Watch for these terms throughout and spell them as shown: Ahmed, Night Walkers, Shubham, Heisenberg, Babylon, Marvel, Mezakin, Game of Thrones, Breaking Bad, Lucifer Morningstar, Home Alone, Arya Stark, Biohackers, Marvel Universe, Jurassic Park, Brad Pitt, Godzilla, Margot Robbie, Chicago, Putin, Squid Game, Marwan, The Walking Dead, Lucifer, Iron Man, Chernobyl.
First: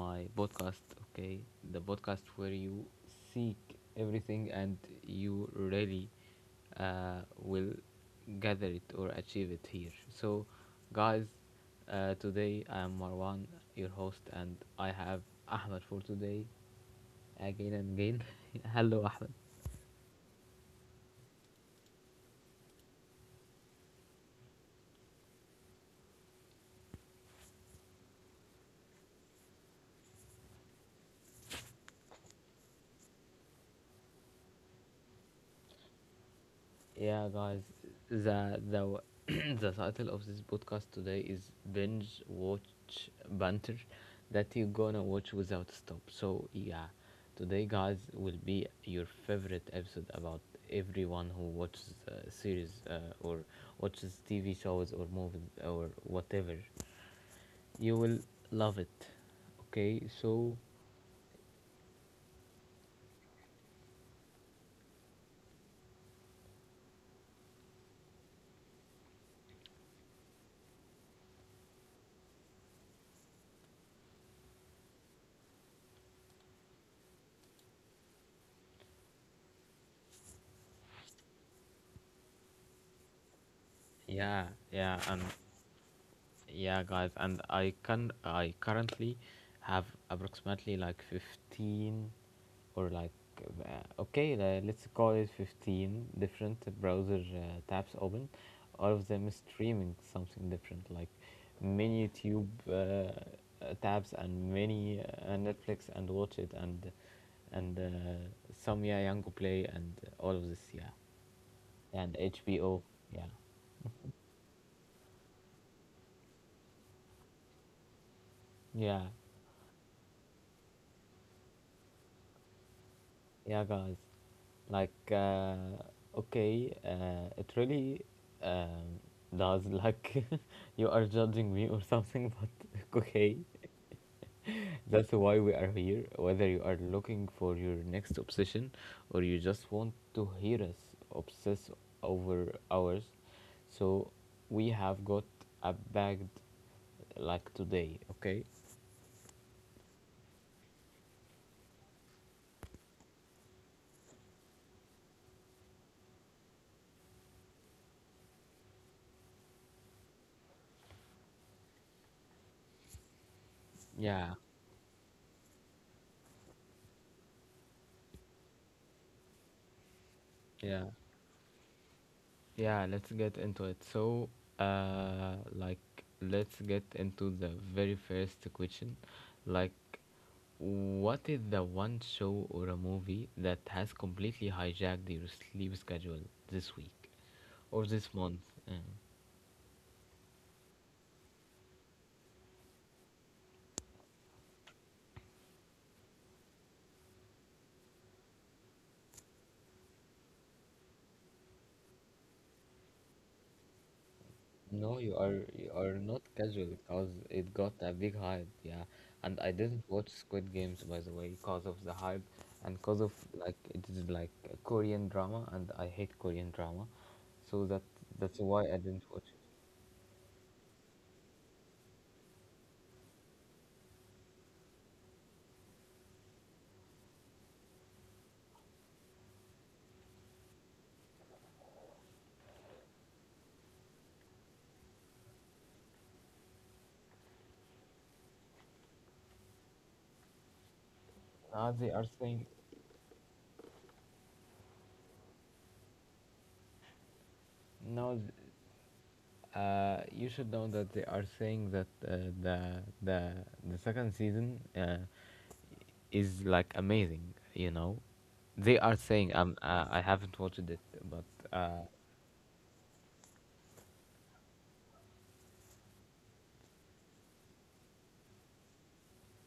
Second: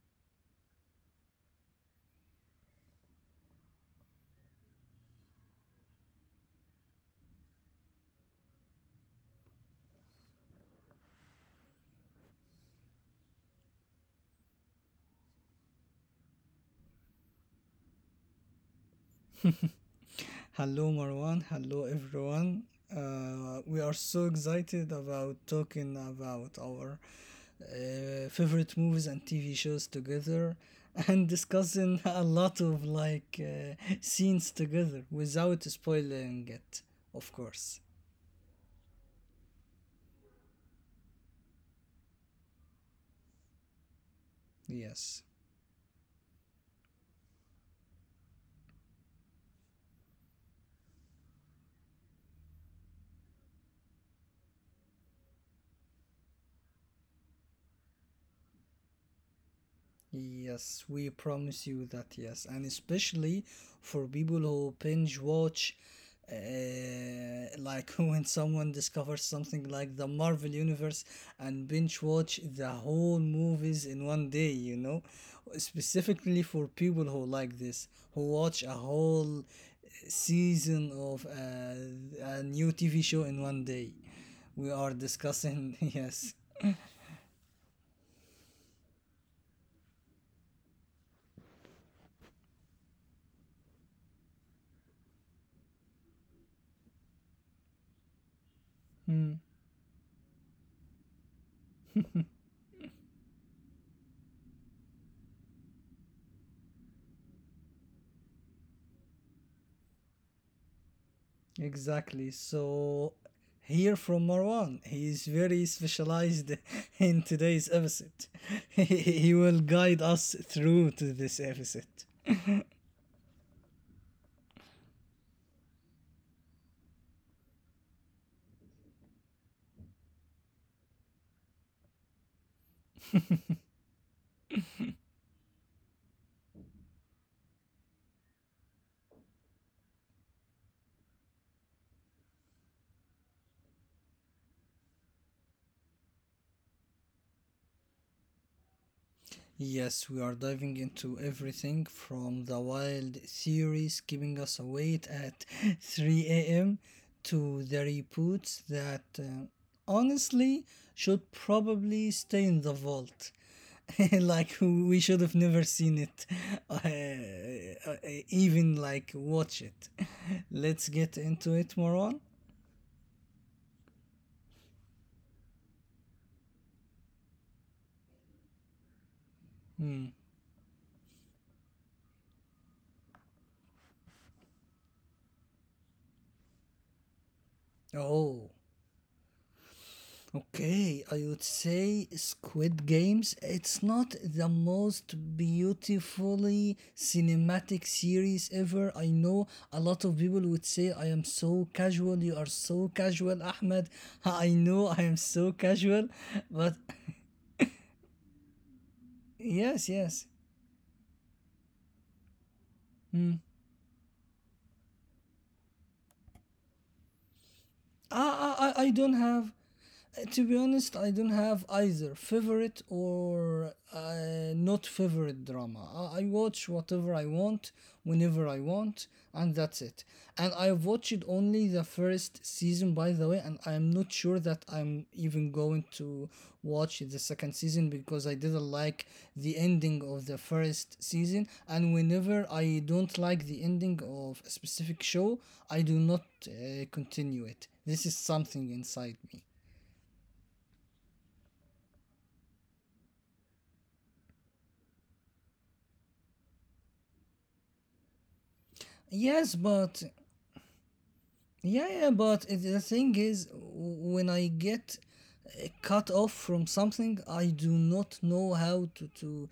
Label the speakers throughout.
Speaker 1: my podcast. Okay, the podcast where you seek everything and you really will gather it or achieve it here. So, guys, today I am Marwan, your host, and I have Ahmed for today again and again. Hello, Ahmed.
Speaker 2: Hello, Marwan. Hello, everyone. We are so excited about talking about our favorite movies and TV shows together and discussing a lot of like scenes together without spoiling it,
Speaker 1: Yeah, guys,
Speaker 2: of course.
Speaker 1: the the title of this podcast today is binge watch banter that you're gonna watch
Speaker 2: Yes.
Speaker 1: without stop. So yeah, today guys will be your favorite episode about everyone who watches series or watches TV shows or movies or whatever. You will love it. Okay, so
Speaker 2: Yes, we promise you that, yes. And especially for people who binge watch, like when someone discovers something like the Marvel Universe and binge watch the whole movies in one day, you know? Specifically for people who like this, who watch a whole season of a new TV show in one day.
Speaker 1: yeah,
Speaker 2: We are
Speaker 1: yeah, I'm
Speaker 2: discussing, yes.
Speaker 1: Yeah, guys, and I currently have approximately like 15 or like okay, let's call it 15 different browser tabs open. All of them is streaming something different, like many YouTube tabs and many Netflix and watch it and some yeah Yango Play and all of this yeah and
Speaker 2: Exactly.
Speaker 1: HBO
Speaker 2: So,
Speaker 1: yeah
Speaker 2: here from Marwan, he is very specialized in today's episode.
Speaker 1: yeah.
Speaker 2: He will guide us through to this episode.
Speaker 1: Yeah, guys. Like, okay, it really um, does. Like, you are judging me or something, but okay, that's why we are here. Whether you are looking for your next obsession or you just want to hear us obsess over ours, so we have got a bagged like today, okay?
Speaker 2: Yes, we are diving into everything from the wild theories keeping us awake at 3 a.m. to the reboots that honestly should probably stay in the vault.
Speaker 1: Yeah,
Speaker 2: Like we should have never seen it, uh, uh, even like watch it. Let's
Speaker 1: yeah.
Speaker 2: get into it, Moron.
Speaker 1: Yeah, let's get into it. So, like, let's get into the very first question. Like,
Speaker 2: Hmm.
Speaker 1: what is the one show or a movie that has completely hijacked your sleep schedule this week or this month?
Speaker 2: Oh.
Speaker 1: Uh,
Speaker 2: Okay, I would say Squid Games. It's not the most beautifully cinematic series ever. I know a lot of people would say, I am so casual. You are so casual, Ahmed. I know I
Speaker 1: No,
Speaker 2: am so
Speaker 1: you are
Speaker 2: casual.
Speaker 1: not
Speaker 2: But
Speaker 1: casual because it got a big hype, yeah. And I
Speaker 2: yes,
Speaker 1: didn't watch
Speaker 2: yes.
Speaker 1: Squid Games by the way because of the hype and because of like it is like a Korean drama and I hate Korean drama, so that
Speaker 2: I,
Speaker 1: that's
Speaker 2: I,
Speaker 1: why
Speaker 2: I
Speaker 1: I
Speaker 2: I
Speaker 1: didn't
Speaker 2: don't
Speaker 1: watch it.
Speaker 2: have. To be honest, I don't have either favorite or not favorite drama. I watch whatever I want, whenever I want, and that's it. And I've watched only the first season, by the way, and I'm not sure that I'm even going to watch the second season because I didn't like the ending of the first season.
Speaker 1: Now
Speaker 2: And
Speaker 1: they are
Speaker 2: whenever
Speaker 1: saying
Speaker 2: I don't like the ending of a specific show, I do not continue it. This is
Speaker 1: now
Speaker 2: something inside me.
Speaker 1: you should know that they are saying that the the second season is like amazing, you know. They are saying
Speaker 2: Yes, but
Speaker 1: I haven't watched it, but. Uh,
Speaker 2: yeah, yeah, but the thing is, when I get cut off from something, I do not know how to to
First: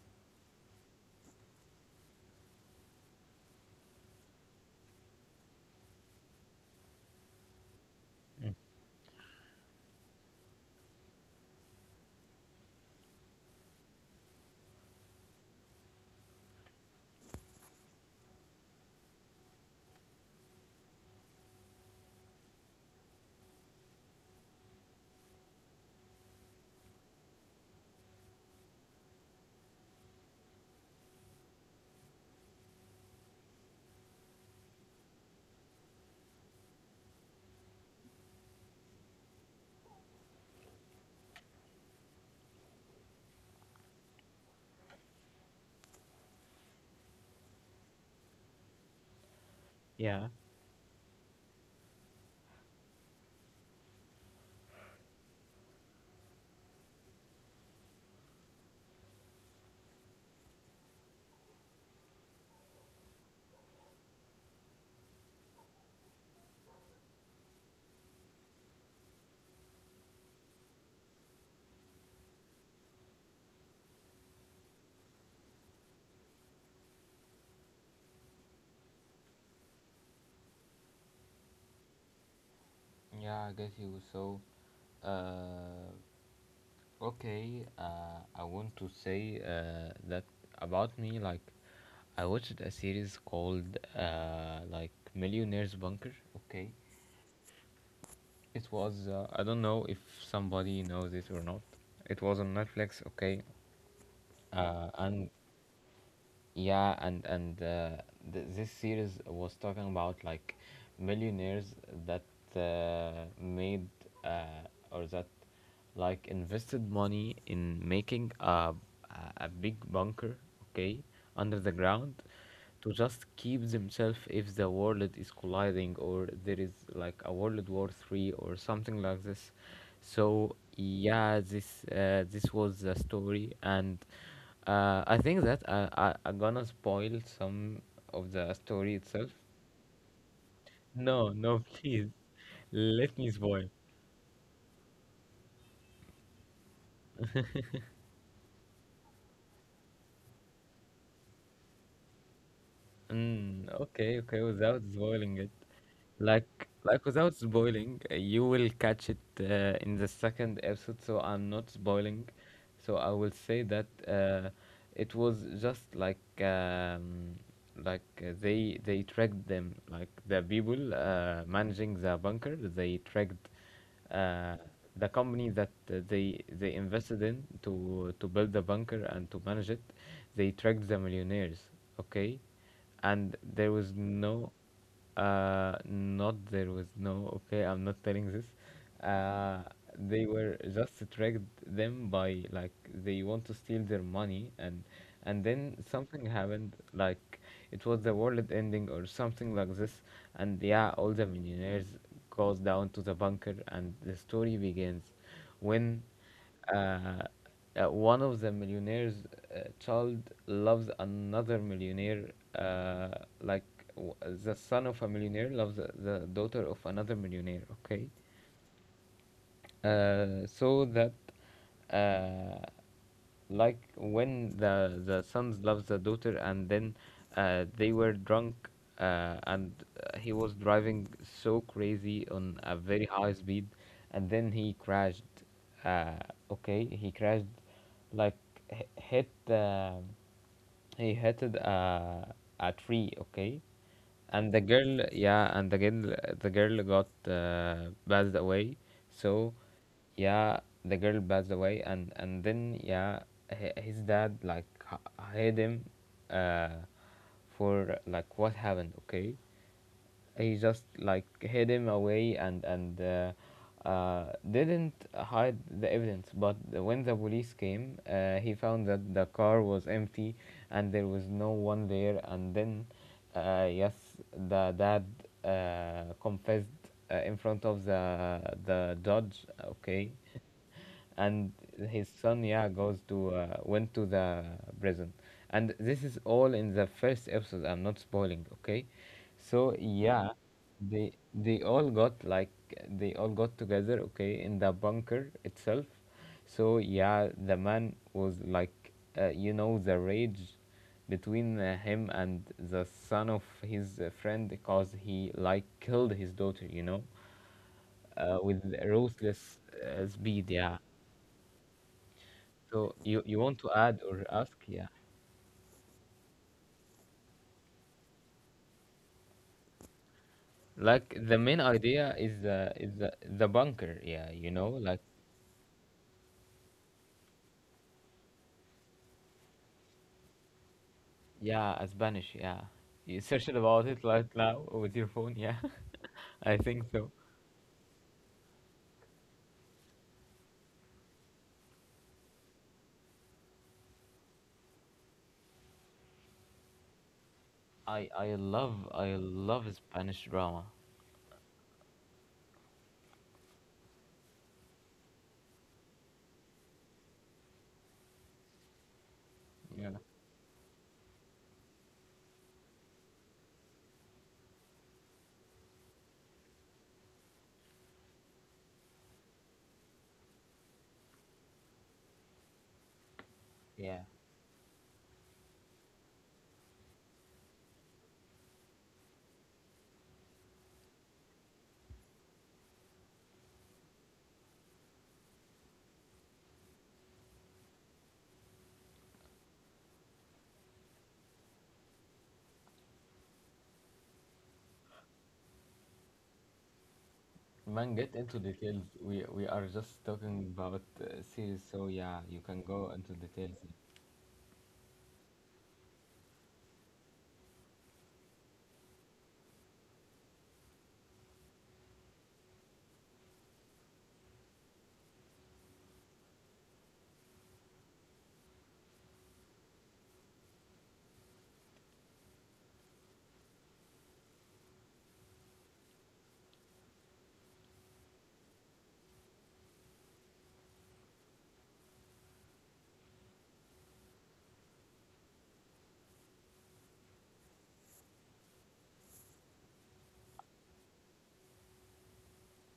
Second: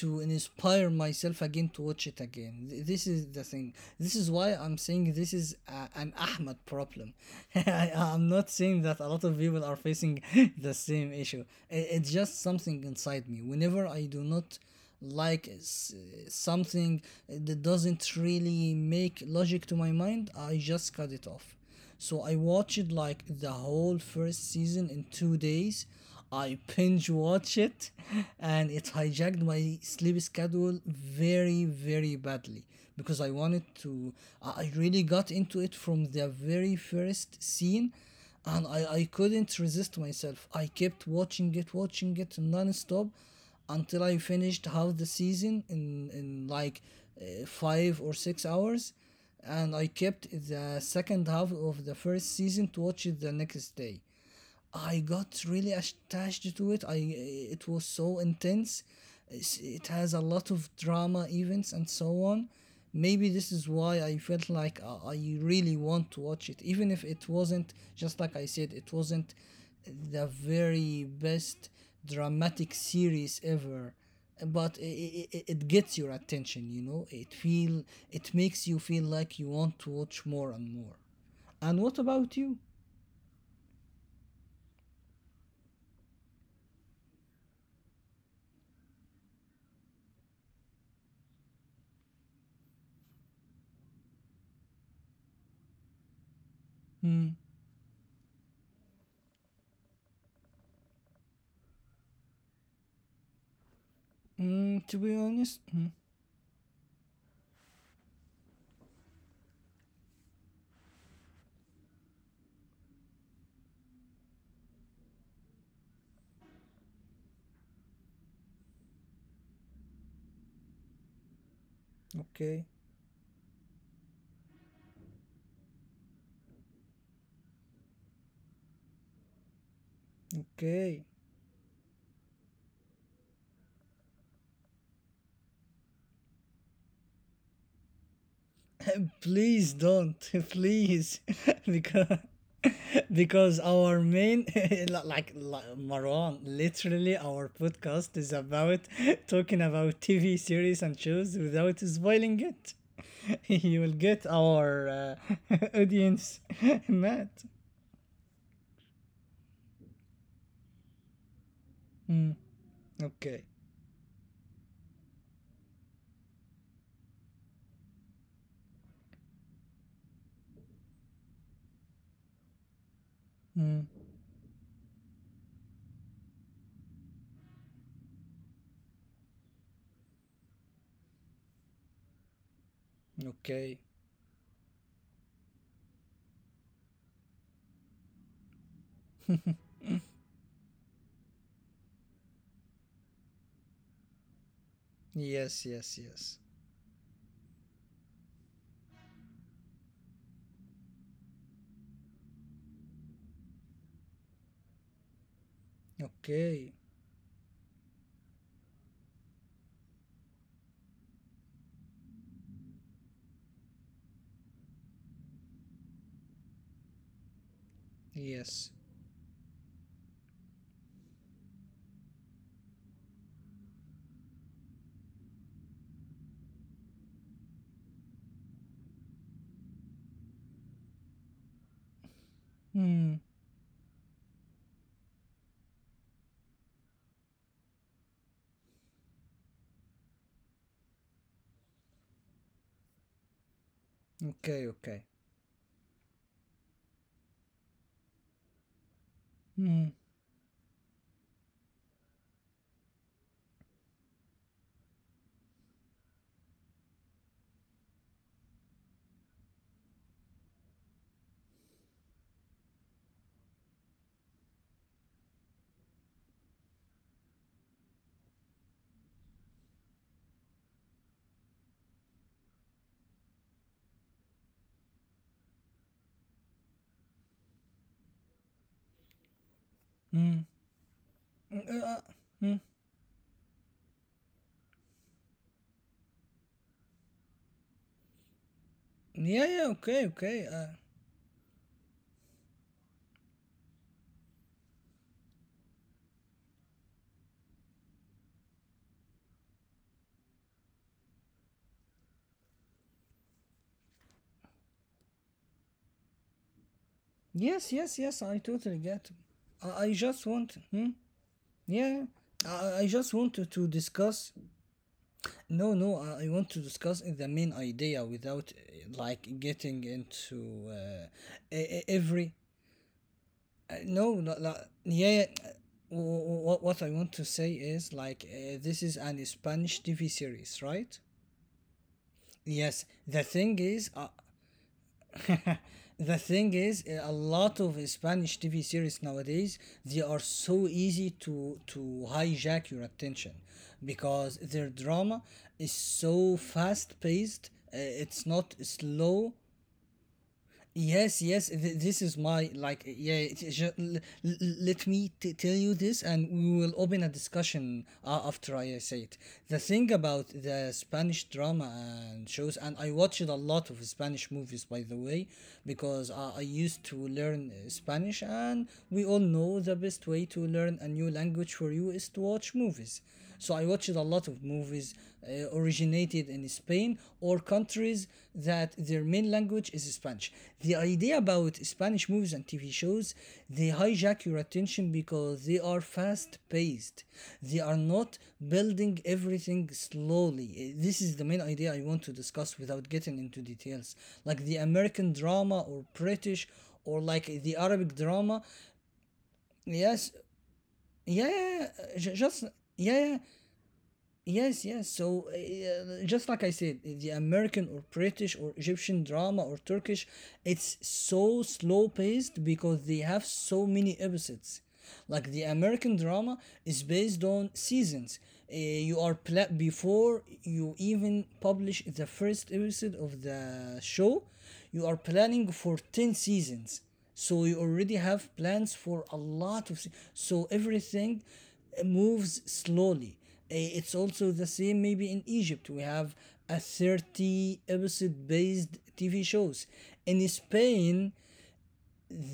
Speaker 2: to inspire myself again to watch it again. This is the thing. This is why I'm saying this is an Ahmed problem. I'm not saying that a lot of people are facing the same issue. It's just something inside me. Whenever I do not like something that doesn't really make logic to my mind, I just cut it off. So I watched like the whole first season in 2 days. I binge watched it and it hijacked my sleep schedule very, very badly because I wanted to. I really got into it from the very first scene, and I couldn't resist myself. I kept watching it non stop until I finished half the season in like 5 or 6 hours, and I kept
Speaker 1: Yeah.
Speaker 2: the second half of the first season to watch it the next day. I got really attached to it. I it was so intense. It has a lot of drama events and so on. Maybe this is why I felt like I really want to watch it, even if it wasn't, just like I said, it wasn't the very best dramatic series ever, but it gets your attention, it feel it makes you feel like you want to watch more and more. And what about you?
Speaker 1: Yeah, I guess you. So, uh, okay, I want to say that about me. Like, I watched a series called like Millionaire's Bunker. Okay, it was. I don't know if somebody knows it or not. It was on Netflix. Okay,
Speaker 2: To be
Speaker 1: and
Speaker 2: honest,
Speaker 1: yeah, this series was talking about like millionaires that made or that like invested money in making a a big bunker, okay, under the ground,
Speaker 2: okay,
Speaker 1: to just keep themselves if the world is colliding or there is like a world war 3 or something like this. So
Speaker 2: okay.
Speaker 1: yeah, this this was the story. And I think that I I'm gonna spoil some of the story itself.
Speaker 2: Please don't, please,
Speaker 1: No no, please
Speaker 2: because
Speaker 1: let me
Speaker 2: because
Speaker 1: spoil.
Speaker 2: our main Marwan, literally our podcast is about talking about TV series and shows without spoiling it.
Speaker 1: Mm,
Speaker 2: You will
Speaker 1: okay,
Speaker 2: get
Speaker 1: okay, without
Speaker 2: our
Speaker 1: spoiling it.
Speaker 2: audience
Speaker 1: Like without
Speaker 2: mad.
Speaker 1: spoiling, you will catch it in the second episode, so I'm not spoiling.
Speaker 2: Mm,
Speaker 1: So I will
Speaker 2: okay.
Speaker 1: say that it was just like they tracked them, like the people managing the bunker, they tracked
Speaker 2: Mm,
Speaker 1: uh, the company that they invested in to build the bunker and to manage it, they tracked the millionaires, okay, and there
Speaker 2: okay.
Speaker 1: was no, not there was no, okay, I'm not telling this, uh, they were just tracked them by like they want to steal their money. And
Speaker 2: Yes,
Speaker 1: then
Speaker 2: yes,
Speaker 1: something
Speaker 2: yes.
Speaker 1: happened like it was the world ending or something like this. And yeah, all the millionaires goes down to the bunker, and the story begins when uh,
Speaker 2: Okay.
Speaker 1: one of the millionaire's child loves another millionaire, uh, like w- the son of a millionaire loves the daughter of another millionaire. Okay,
Speaker 2: Yes.
Speaker 1: so that uh, like when the sons loves the daughter. And then they were drunk and he was driving so crazy on a very
Speaker 2: Mm,
Speaker 1: high speed, and then he crashed, uh, okay he crashed like h- hit the he hated a tree, okay? And the
Speaker 2: okay,
Speaker 1: girl,
Speaker 2: okay.
Speaker 1: yeah, and the girl got passed away. So,
Speaker 2: Mm,
Speaker 1: yeah, the girl passed away, and then yeah, his dad like hid him, uh, for like what happened, okay? He just like hid him away and didn't hide the evidence. But when the police came, he found that the car was empty and there was no one there. And then, yes, the dad confessed in front of the judge. Okay,
Speaker 2: mm.
Speaker 1: and
Speaker 2: Mm,
Speaker 1: his son
Speaker 2: mm.
Speaker 1: yeah goes to went to the prison. And this is all in the first episode, I'm not spoiling, okay.
Speaker 2: Yeah,
Speaker 1: So
Speaker 2: yeah, okay,
Speaker 1: yeah,
Speaker 2: okay.
Speaker 1: they they all got like they all got together, okay, in the bunker itself. So yeah, the man was like you know, the rage between him and the son of his friend because he like killed his daughter, you know,
Speaker 2: Yes, yes, yes.
Speaker 1: with
Speaker 2: I totally get
Speaker 1: ruthless
Speaker 2: it. I
Speaker 1: speed,
Speaker 2: just
Speaker 1: yeah.
Speaker 2: want. Hmm? Yeah, yeah.
Speaker 1: So you
Speaker 2: I
Speaker 1: you want
Speaker 2: just
Speaker 1: to
Speaker 2: wanted
Speaker 1: add
Speaker 2: to
Speaker 1: or ask?
Speaker 2: discuss.
Speaker 1: Yeah,
Speaker 2: No, no. I want to discuss the main idea without like getting
Speaker 1: like
Speaker 2: into
Speaker 1: the main idea is
Speaker 2: every.
Speaker 1: the bunker.
Speaker 2: Uh,
Speaker 1: Yeah, you know,
Speaker 2: no, not,
Speaker 1: like
Speaker 2: not, yeah. What I want to say is like this is an Spanish TV series, right?
Speaker 1: yeah, Spanish, yeah. You
Speaker 2: Yes,
Speaker 1: searched
Speaker 2: the
Speaker 1: about it
Speaker 2: thing
Speaker 1: right
Speaker 2: is,
Speaker 1: now with your phone, yeah. I
Speaker 2: the
Speaker 1: think
Speaker 2: thing
Speaker 1: so.
Speaker 2: is a lot of Spanish TV series nowadays, they are so easy to hijack your attention because their drama is so fast paced,
Speaker 1: I
Speaker 2: it's
Speaker 1: I
Speaker 2: not
Speaker 1: love I
Speaker 2: slow.
Speaker 1: love Spanish drama.
Speaker 2: Yes, yes. This is my like. Yeah, it- is ju- l- l- let me tell you this, and we will open a discussion after I say it. The
Speaker 1: Yeah,
Speaker 2: thing about the Spanish drama and shows, and I watched a lot of Spanish movies, by the way, because I used to learn Spanish, and we all know the best way to learn a new language for you is to watch movies. So I watched
Speaker 1: yeah.
Speaker 2: a lot of movies originated in Spain or countries that their main language is Spanish. The idea about Spanish movies and TV shows, they hijack your attention because they are fast paced. They are not building everything slowly. This is the main idea I want to discuss without getting into details. Like the American drama or British, or like the
Speaker 1: Man, get
Speaker 2: Arabic
Speaker 1: into details.
Speaker 2: drama.
Speaker 1: We are just talking
Speaker 2: Yes,
Speaker 1: about series,
Speaker 2: yeah, yeah,
Speaker 1: so yeah,
Speaker 2: yeah,
Speaker 1: you
Speaker 2: yeah,
Speaker 1: can
Speaker 2: ju-
Speaker 1: go
Speaker 2: just
Speaker 1: into details.
Speaker 2: yeah, yeah. Yes, yes. So, just like I said, the American or British or Egyptian drama or Turkish, it's so slow paced because they have so many episodes. Like the American drama is based on seasons. Before you even publish the first episode of the show, you are planning for 10 seasons. So you already have plans for a lot of. So everything moves slowly. It's also the same maybe in Egypt. We have a 30 episode based TV shows. In Spain,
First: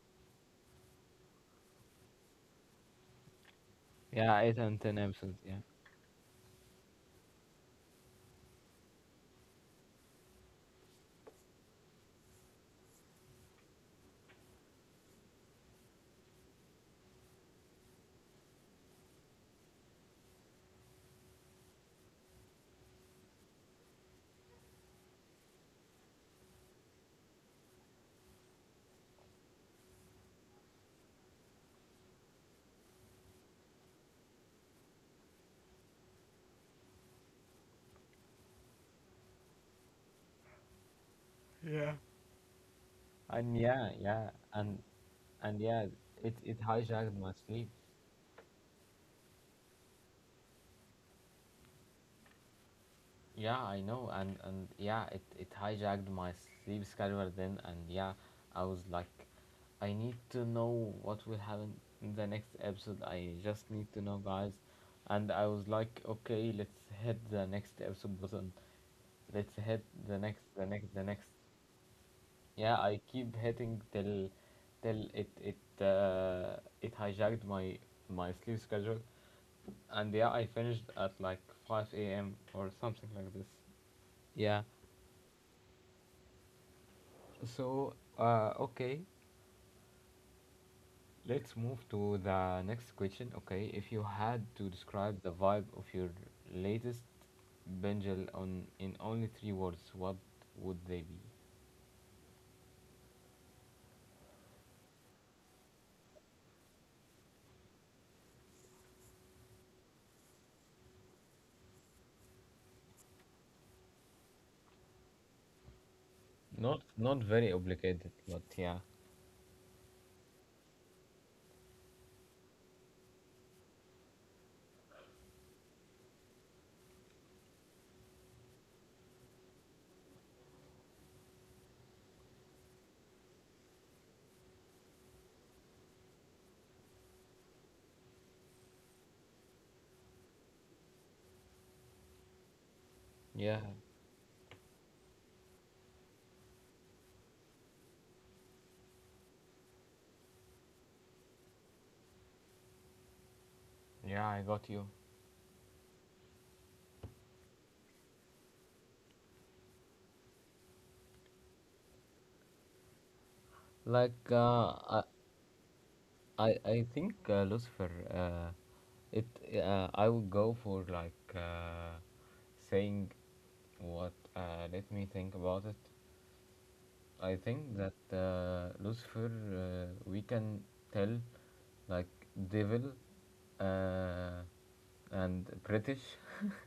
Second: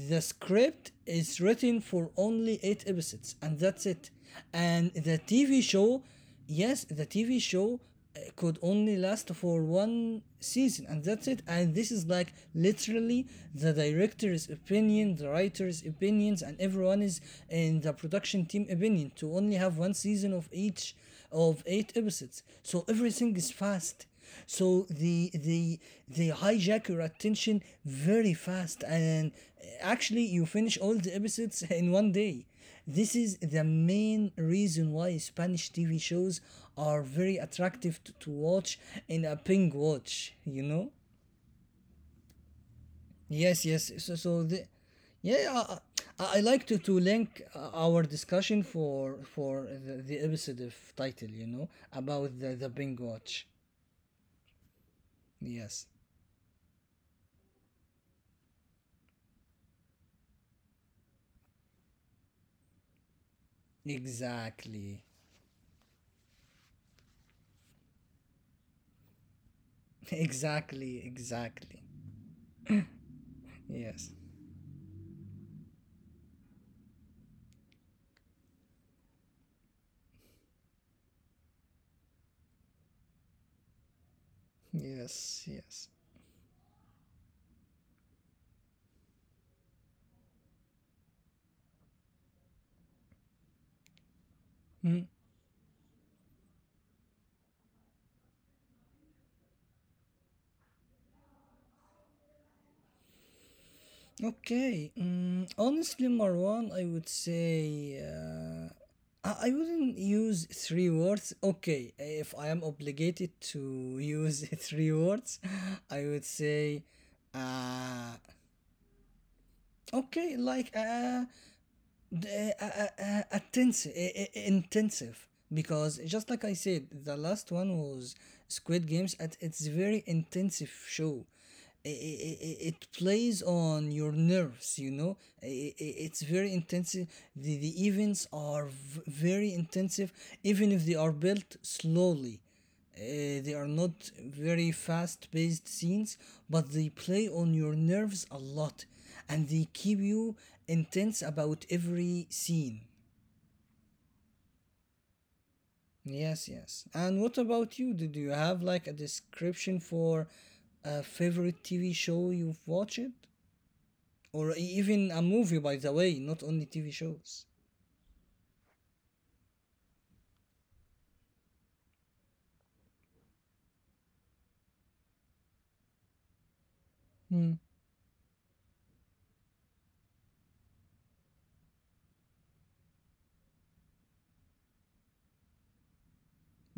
Speaker 2: the script is written for only eight episodes, and that's it.
Speaker 1: Yeah, eight and
Speaker 2: And
Speaker 1: ten
Speaker 2: the
Speaker 1: episodes, yeah.
Speaker 2: TV show, yes, the TV show could only last for one season, and that's it. And this is like literally the director's opinion, the writer's opinions, and everyone is in the production team opinion to only have one season of each of eight episodes. So everything is fast, so they hijack your attention very fast, and actually you finish all the episodes in one day. This is the main reason why Spanish TV shows are very attractive to watch in a ping watch. You know.
Speaker 1: Yeah. And
Speaker 2: Yes,
Speaker 1: yeah,
Speaker 2: yes. So
Speaker 1: yeah,
Speaker 2: so the. Yeah,
Speaker 1: and yeah,
Speaker 2: I,
Speaker 1: it
Speaker 2: I I
Speaker 1: it
Speaker 2: like to
Speaker 1: hijacked my
Speaker 2: link
Speaker 1: sleep.
Speaker 2: our discussion for the episode of title, about the Bing Watch.
Speaker 1: Yeah, I know, and yeah, it
Speaker 2: Yes,
Speaker 1: hijacked my sleep schedule then, and yeah, I was like, I need to know what will happen in the next episode. I just need to know, guys,
Speaker 2: exactly.
Speaker 1: and I was like, okay, let's hit the next episode button. Let's hit the next, the next, the
Speaker 2: Exactly,
Speaker 1: next.
Speaker 2: exactly.
Speaker 1: Yeah, I keep hitting
Speaker 2: Yes,
Speaker 1: till till it it it hijacked my my sleep schedule, and yeah, I finished at like 5 a.m. or something like this. Yeah.
Speaker 2: yes, yes.
Speaker 1: So, okay, let's move to the next question. Okay, if you had to
Speaker 2: Mm.
Speaker 1: describe the vibe of your latest bingel on in only three words, what would they be?
Speaker 2: Okay. Mm, honestly, Marwan, I would say I wouldn't use three words. Okay, if I am obligated to use three words, I would
Speaker 1: Not
Speaker 2: say
Speaker 1: not very obligated,
Speaker 2: uh,
Speaker 1: but yeah.
Speaker 2: okay, like the, uh, uh, intensive, intensive, because just like I said, the last one was Squid Games, and it's a very intensive show. It plays on your nerves, you know. It's very intensive. The events are very intensive, even if they are built slowly. They are
Speaker 1: Yeah,
Speaker 2: not very fast paced scenes, but they play on your nerves a lot, and they keep you intense about every scene.
Speaker 1: yeah, I got you.
Speaker 2: Yes, yes. And what about you? Did you have like a description for a favorite TV show you've watched?
Speaker 1: Like
Speaker 2: Or even a movie, by the way, not only
Speaker 1: I
Speaker 2: TV
Speaker 1: think
Speaker 2: shows.
Speaker 1: Lucifer. It I would go for like saying what. Let me think about it. I
Speaker 2: Hmm.
Speaker 1: think that Lucifer. We can tell like devil, uh, and British,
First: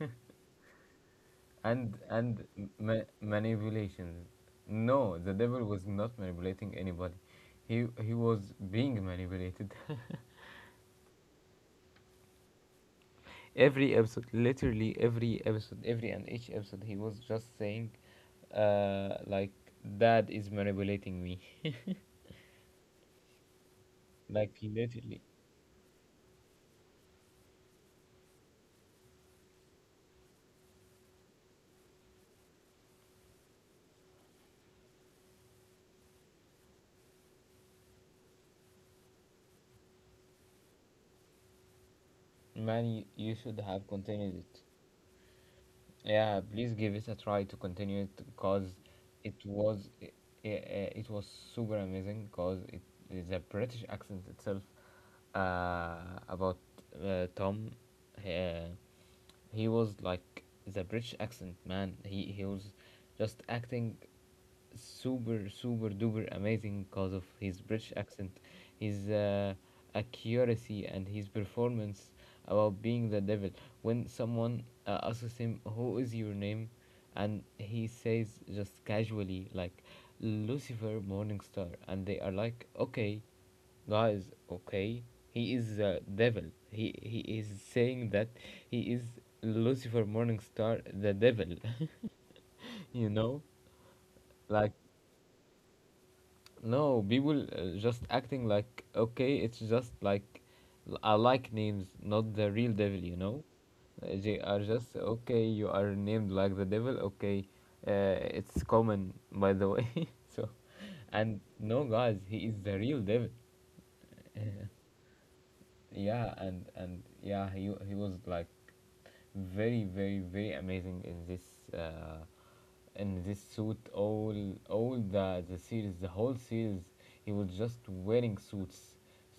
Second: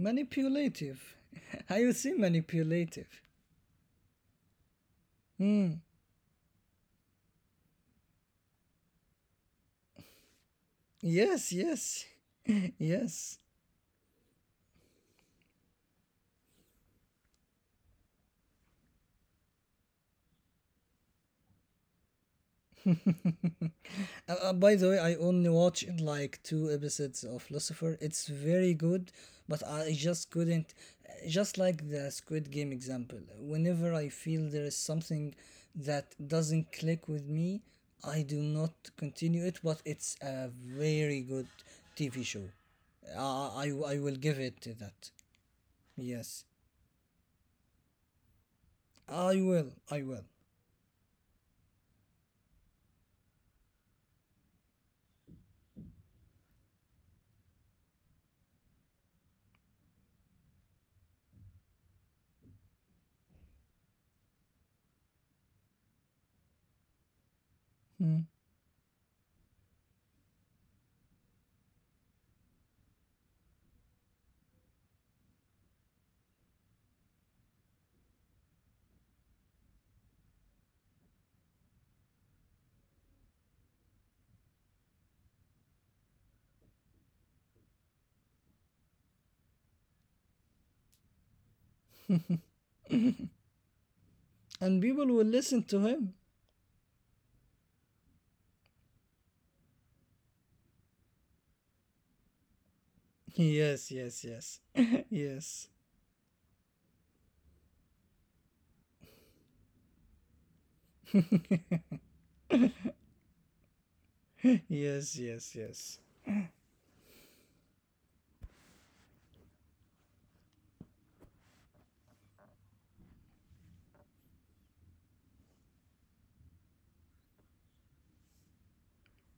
Speaker 2: I would
Speaker 1: and
Speaker 2: say manipulative.
Speaker 1: manipulations. No, the devil
Speaker 2: Hmm.
Speaker 1: was not manipulating anybody. He was being manipulated.
Speaker 2: Yes, yes. Yes.
Speaker 1: Every episode, literally every episode, every and each episode, he was just saying like, dad is manipulating me.
Speaker 2: By the
Speaker 1: Like
Speaker 2: way,
Speaker 1: he
Speaker 2: I only
Speaker 1: literally,
Speaker 2: watched like two episodes of Lucifer. It's very good, but I just couldn't. Just like the Squid Game example, whenever I feel there is something that doesn't click with me, I do not continue it. But it's a very good TV show.
Speaker 1: man,
Speaker 2: I,
Speaker 1: you should
Speaker 2: I will
Speaker 1: have
Speaker 2: give it
Speaker 1: continued
Speaker 2: to
Speaker 1: it.
Speaker 2: that. Yes,
Speaker 1: Yeah, please give it a try to continue it, because
Speaker 2: I
Speaker 1: it
Speaker 2: will. I
Speaker 1: was
Speaker 2: will.
Speaker 1: it, it was super amazing. Because it, the British accent itself, uh, about Tom, uh, he was like, the British accent, man, he was just acting super super duper amazing because of his British
Speaker 2: Mm.
Speaker 1: accent, his accuracy, and his performance about being the devil. When someone asks him, "Who is your name?" and he says just casually like, Lucifer Morningstar, and they are like, "Okay, guys, okay, he is the devil. He is saying that he is Lucifer Morningstar, the devil." You know,
Speaker 2: And
Speaker 1: like
Speaker 2: people will listen to him.
Speaker 1: no, people just acting like, okay, it's just like, I like names, not the real devil, you know?
Speaker 2: Yes, yes, yes.
Speaker 1: They are just,
Speaker 2: Yes.
Speaker 1: okay, you are named like the devil, okay, it's common, by the way. So, and no, guys, he is the real devil.
Speaker 2: Yes, yes, yes.
Speaker 1: Yeah, and yeah, he was like, very very very amazing uh, in this suit. All the series, the whole series, he was just wearing suits.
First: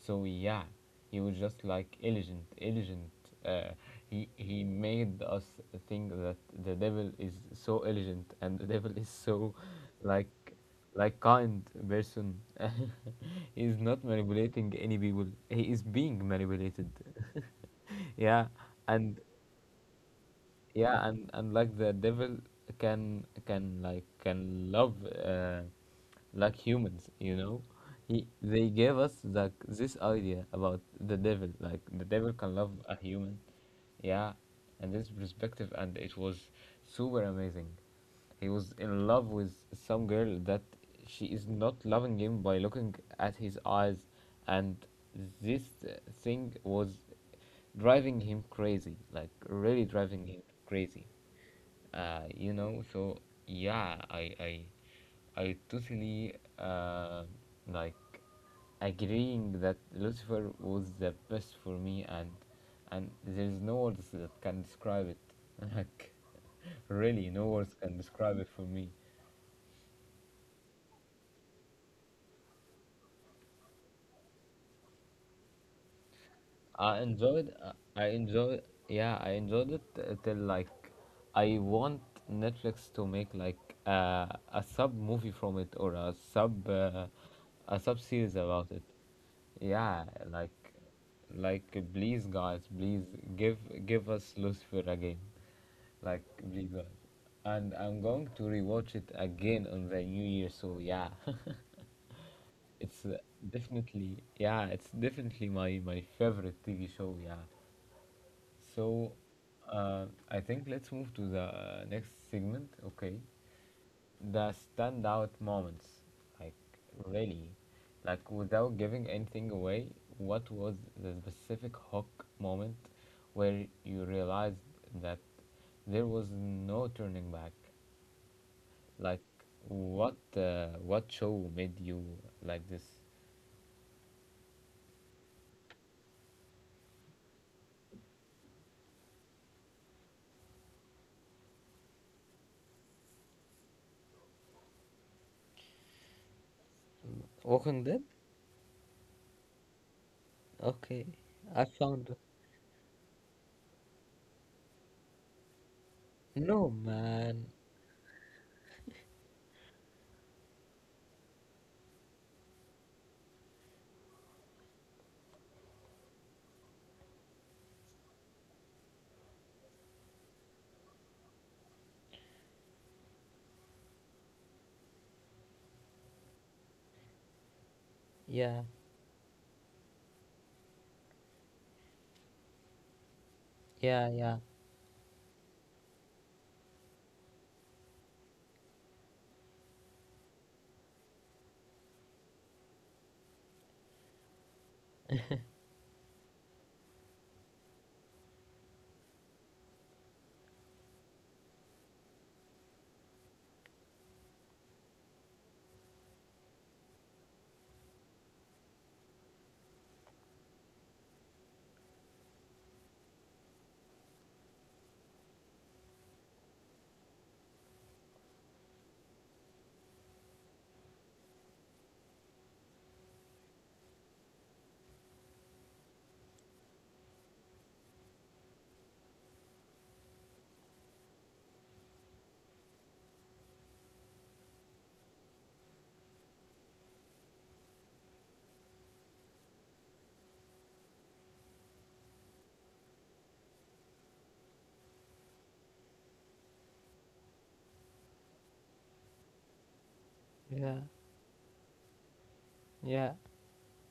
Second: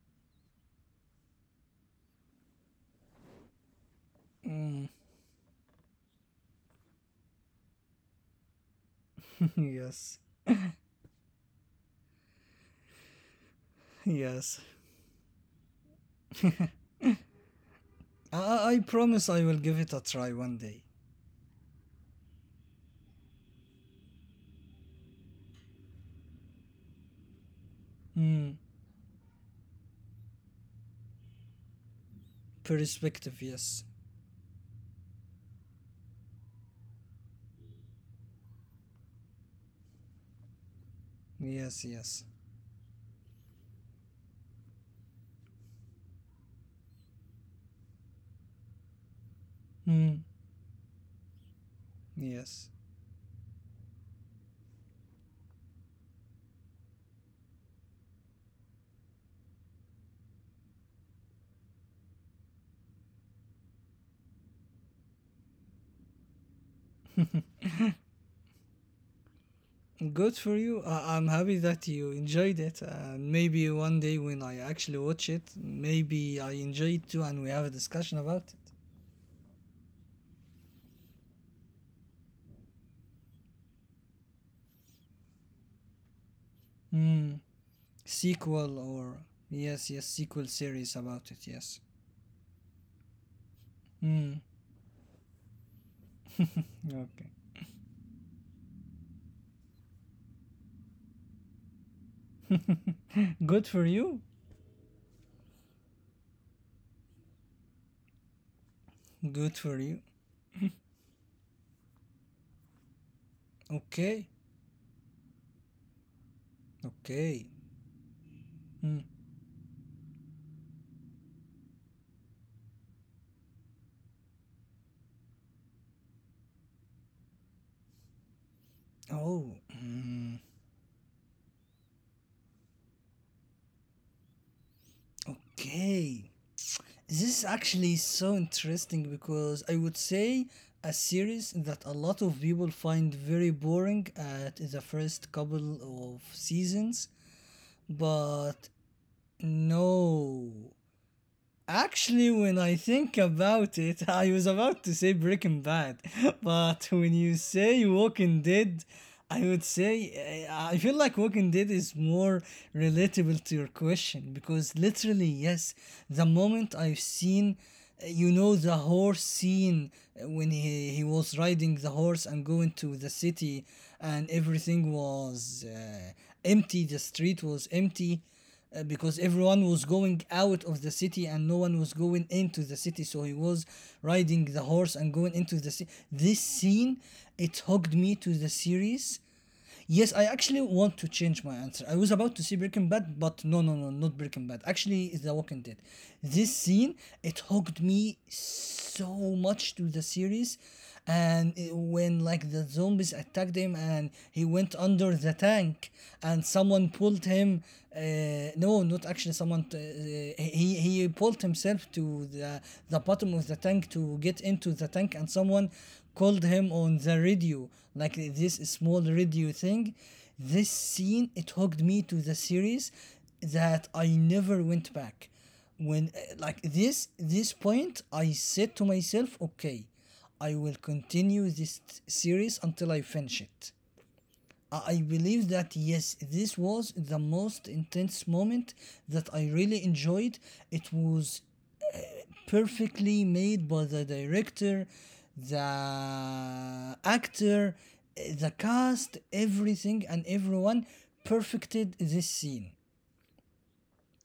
Speaker 1: So yeah, he was just like elegant, elegant, uh, he
Speaker 2: Mm,
Speaker 1: made us think that the devil is so elegant, and the devil is so like
Speaker 2: yes,
Speaker 1: like kind person. He is not manipulating
Speaker 2: yes.
Speaker 1: any people, he is being manipulated. Yeah.
Speaker 2: I
Speaker 1: And
Speaker 2: promise I will give it a try one
Speaker 1: yeah,
Speaker 2: day.
Speaker 1: and like the devil can love uh, like humans, you know, he, they
Speaker 2: Mm,
Speaker 1: gave us like this idea about the devil, like the devil can love a human.
Speaker 2: perspective, yes.
Speaker 1: Yeah, and this perspective, and it was super amazing. He was in love with some girl that she is not
Speaker 2: Yes,
Speaker 1: loving him,
Speaker 2: yes.
Speaker 1: by looking at his eyes. And this uh, thing was driving him crazy, like really driving him
Speaker 2: Mm,
Speaker 1: crazy. You know,
Speaker 2: yes.
Speaker 1: so yeah, I totally like agreeing that Lucifer was the best for me, and there's no words that can describe it. Like really no words can describe it for me.
Speaker 2: Good for you. I'm happy that you enjoyed it. And maybe one day when I actually watch it, maybe I enjoy it too, and we have a
Speaker 1: I
Speaker 2: discussion about
Speaker 1: enjoy.
Speaker 2: it.
Speaker 1: Yeah, I enjoyed it till like, I want Netflix to make uh, a sub movie from it or
Speaker 2: Mm,
Speaker 1: a sub series about
Speaker 2: sequel
Speaker 1: it.
Speaker 2: or. Yes, yes,
Speaker 1: Yeah,
Speaker 2: sequel
Speaker 1: like
Speaker 2: series about it, yes.
Speaker 1: like please guys, please give give
Speaker 2: Mm,
Speaker 1: us Lucifer again. Like please guys.
Speaker 2: okay.
Speaker 1: And I'm going to rewatch it again on the new year, so yeah. It's
Speaker 2: Good for you.
Speaker 1: Definitely, yeah, it's definitely my favorite TV show, yeah. So,
Speaker 2: Good for you.
Speaker 1: I think let's move to the next segment, okay?
Speaker 2: Okay.
Speaker 1: The standout moments, like
Speaker 2: Okay.
Speaker 1: really, like
Speaker 2: Mm.
Speaker 1: without giving anything away, what was the specific hook moment where you realized that there was no turning back? Like,
Speaker 2: Oh, mm,
Speaker 1: what show made you like this?
Speaker 2: okay. This is actually so interesting because I would say a series that a lot of people find very boring at the first couple of seasons,
Speaker 1: Walking Dead?
Speaker 2: but no,
Speaker 1: Okay, I
Speaker 2: actually,
Speaker 1: found.
Speaker 2: when I think about it, I was about to say Breaking Bad, but
Speaker 1: No,
Speaker 2: when you
Speaker 1: man.
Speaker 2: say Walking Dead, I would say I feel like Walking Dead is more relatable to your question because literally, yes, the moment I've seen, you know, the horse scene when he was riding the horse and going to the city, and everything was empty, the street was empty,
Speaker 1: Yeah,
Speaker 2: because everyone was going out of the city and no one was going into the city, so he was riding
Speaker 1: yeah,
Speaker 2: the
Speaker 1: yeah,
Speaker 2: horse and going into the city. This scene, it hooked me to the series. Yes, I actually want to change my answer. I was about to say Breaking Bad, but no, not Breaking Bad. Actually, it's The Walking Dead. This scene, it hooked me so much to the series, and when like the zombies attacked him and he went under the tank, and someone pulled him. No, not actually someone. He pulled himself to the bottom of the tank to get into the tank, and someone called him on the radio, like this small radio thing. This scene, it hooked me to the series that I never went back. When, like this point, I said to myself, okay, I will continue this series until I finish it. I believe that yes, this was the most intense moment that I really enjoyed. It was perfectly made by the director, the actor, the cast, everything and everyone
Speaker 1: yeah,
Speaker 2: perfected this scene.
Speaker 1: yeah.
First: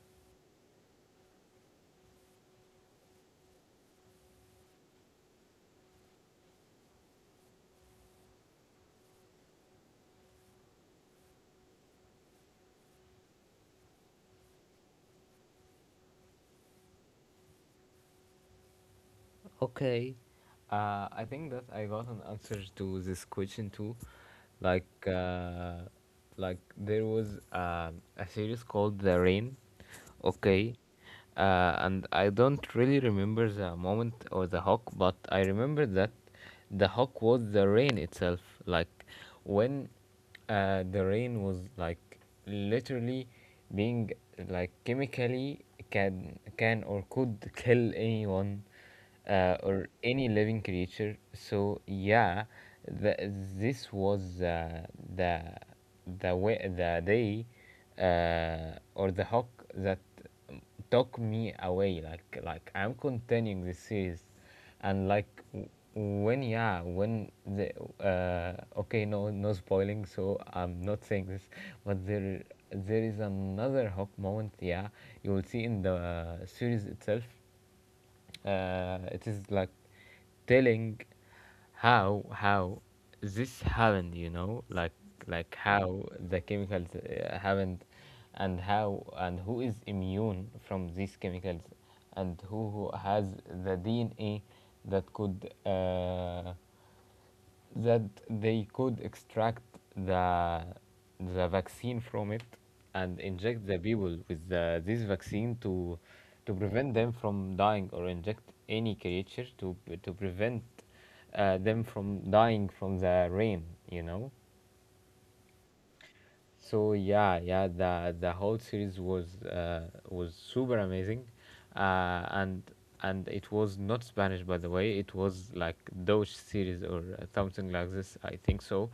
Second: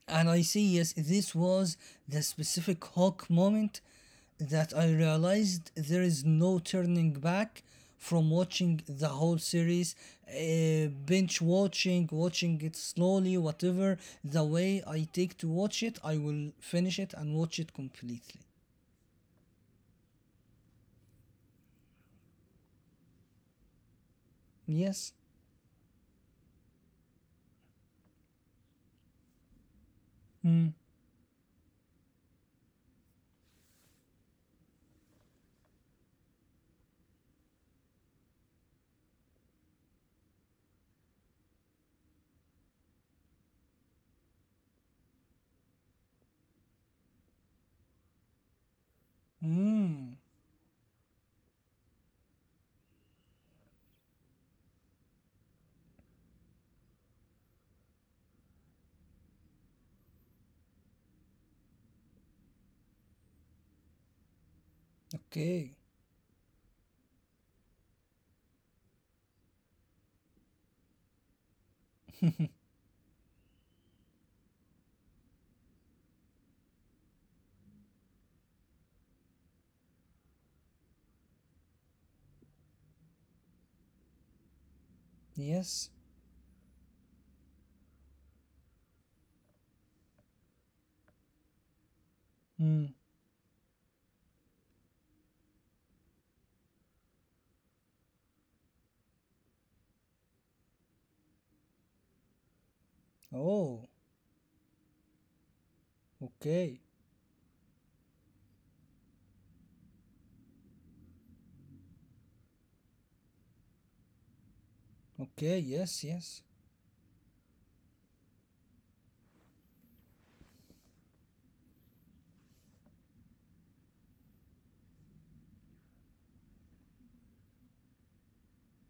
Speaker 2: And I say, yes, this was the specific Hulk moment that I realized there is no turning back from watching the whole series, binge watching, watching it slowly, whatever. The way I take to watch it, I will finish it and watch it completely.
Speaker 1: Okay, I think that I got an answer to this question too. Like,
Speaker 2: Yes.
Speaker 1: uh, like there was a series called The Rain.
Speaker 2: Mm.
Speaker 1: Okay, and I don't really remember the moment or the hawk, but I remember that the hawk was the rain itself. Like when the rain was like literally being like chemically can or could kill anyone or
Speaker 2: Mm.
Speaker 1: any living creature. So yeah, the, this was the the way the day or the hawk that took me away. Like I'm continuing this series, and
Speaker 2: Okay.
Speaker 1: when yeah when the okay no no spoiling. So I'm not saying this, but there there is another hawk moment. Yeah, you will see in the series itself, it is like telling how this happened, you know, like
Speaker 2: Yes.
Speaker 1: how the chemicals happened, and how and who is immune from these chemicals, and who
Speaker 2: Mm.
Speaker 1: has the dna that could that they could extract the the vaccine from it and inject the
Speaker 2: Oh.
Speaker 1: people with this vaccine to
Speaker 2: Okay.
Speaker 1: prevent them from dying, or inject any creature to prevent them from dying from the rain, you know.
Speaker 2: Okay. Yes. Yes.
Speaker 1: So yeah, yeah, the whole series was super amazing, uh, and and it was not Spanish, by the way. It was like Deutsch series or something like this. I think so.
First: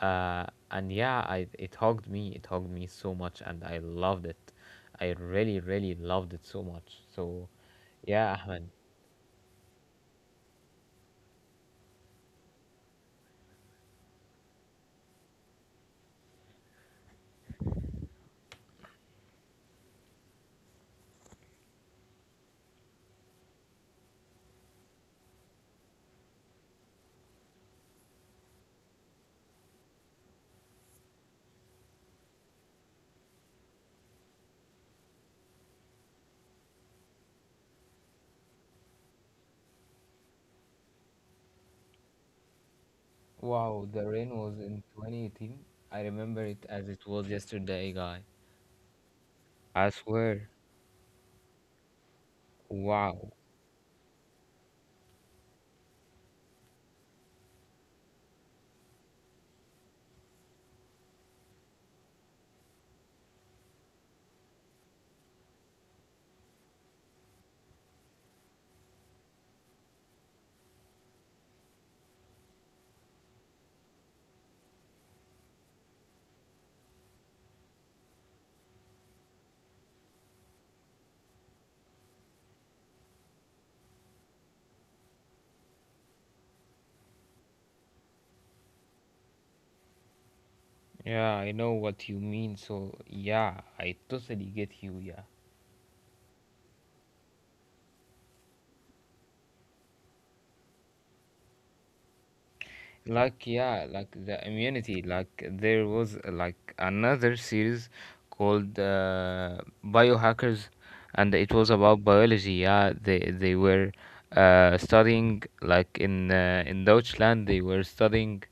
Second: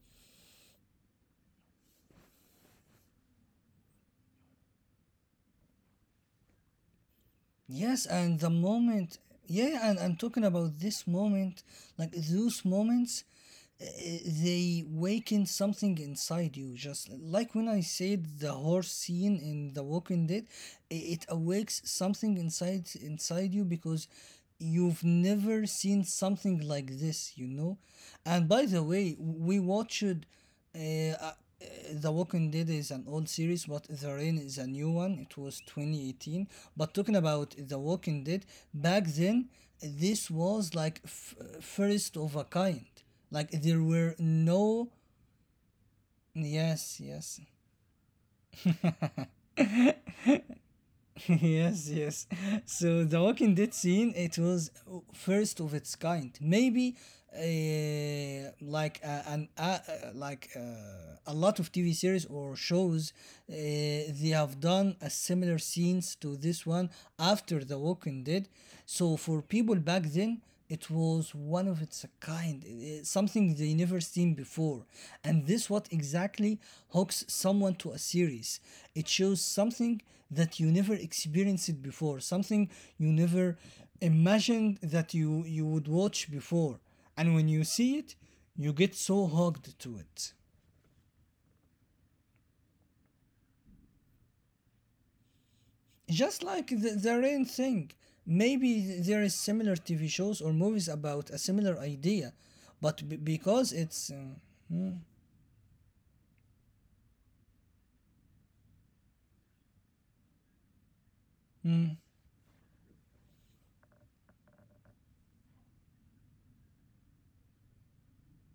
Speaker 1: uh, and yeah, I it hugged me. It hugged me so much, and I loved it. I really, really loved it so much. So,
Speaker 2: Yes,
Speaker 1: yeah,
Speaker 2: and the
Speaker 1: Ahmed.
Speaker 2: moment, yeah, yeah, and I'm talking about this moment, like those moments, uh, they waken something inside you. Just like when I said the horse scene in The Walking Dead, it awakes something inside you because you've never seen something like this, you know. And by the way, we watched. Uh, uh, the Walking Dead is an old series, but The Rain is a new one. It was 2018. But talking about The Walking Dead, back then, this was like first of a kind. Like there
Speaker 1: Wow, the
Speaker 2: were
Speaker 1: rain was in
Speaker 2: no.
Speaker 1: 2018. I remember it as
Speaker 2: Yes,
Speaker 1: it was
Speaker 2: yes.
Speaker 1: yesterday, guy. I swear.
Speaker 2: Yes, yes. So the
Speaker 1: Wow.
Speaker 2: Walking Dead scene, it was first of its kind. Maybe like an like a lot of TV series or shows, they have done a similar scenes to this one after The Walking Dead. So for people back then, it was one of its kind, something they never seen before. And this what exactly hooks someone to a series. It shows something that you never experienced it before, something you never imagined that you would watch before. And when you see it, you get so hooked to it.
Speaker 1: Yeah, I know what you mean. So, yeah, I totally get you. Yeah.
Speaker 2: Just like the rain thing. Maybe there is similar TV shows or movies about a similar idea, but
Speaker 1: Like,
Speaker 2: because
Speaker 1: yeah,
Speaker 2: it's
Speaker 1: like the immunity. Like, there was like another series called Biohackers, and it was about biology. Yeah, they were studying like in Deutschland. They were studying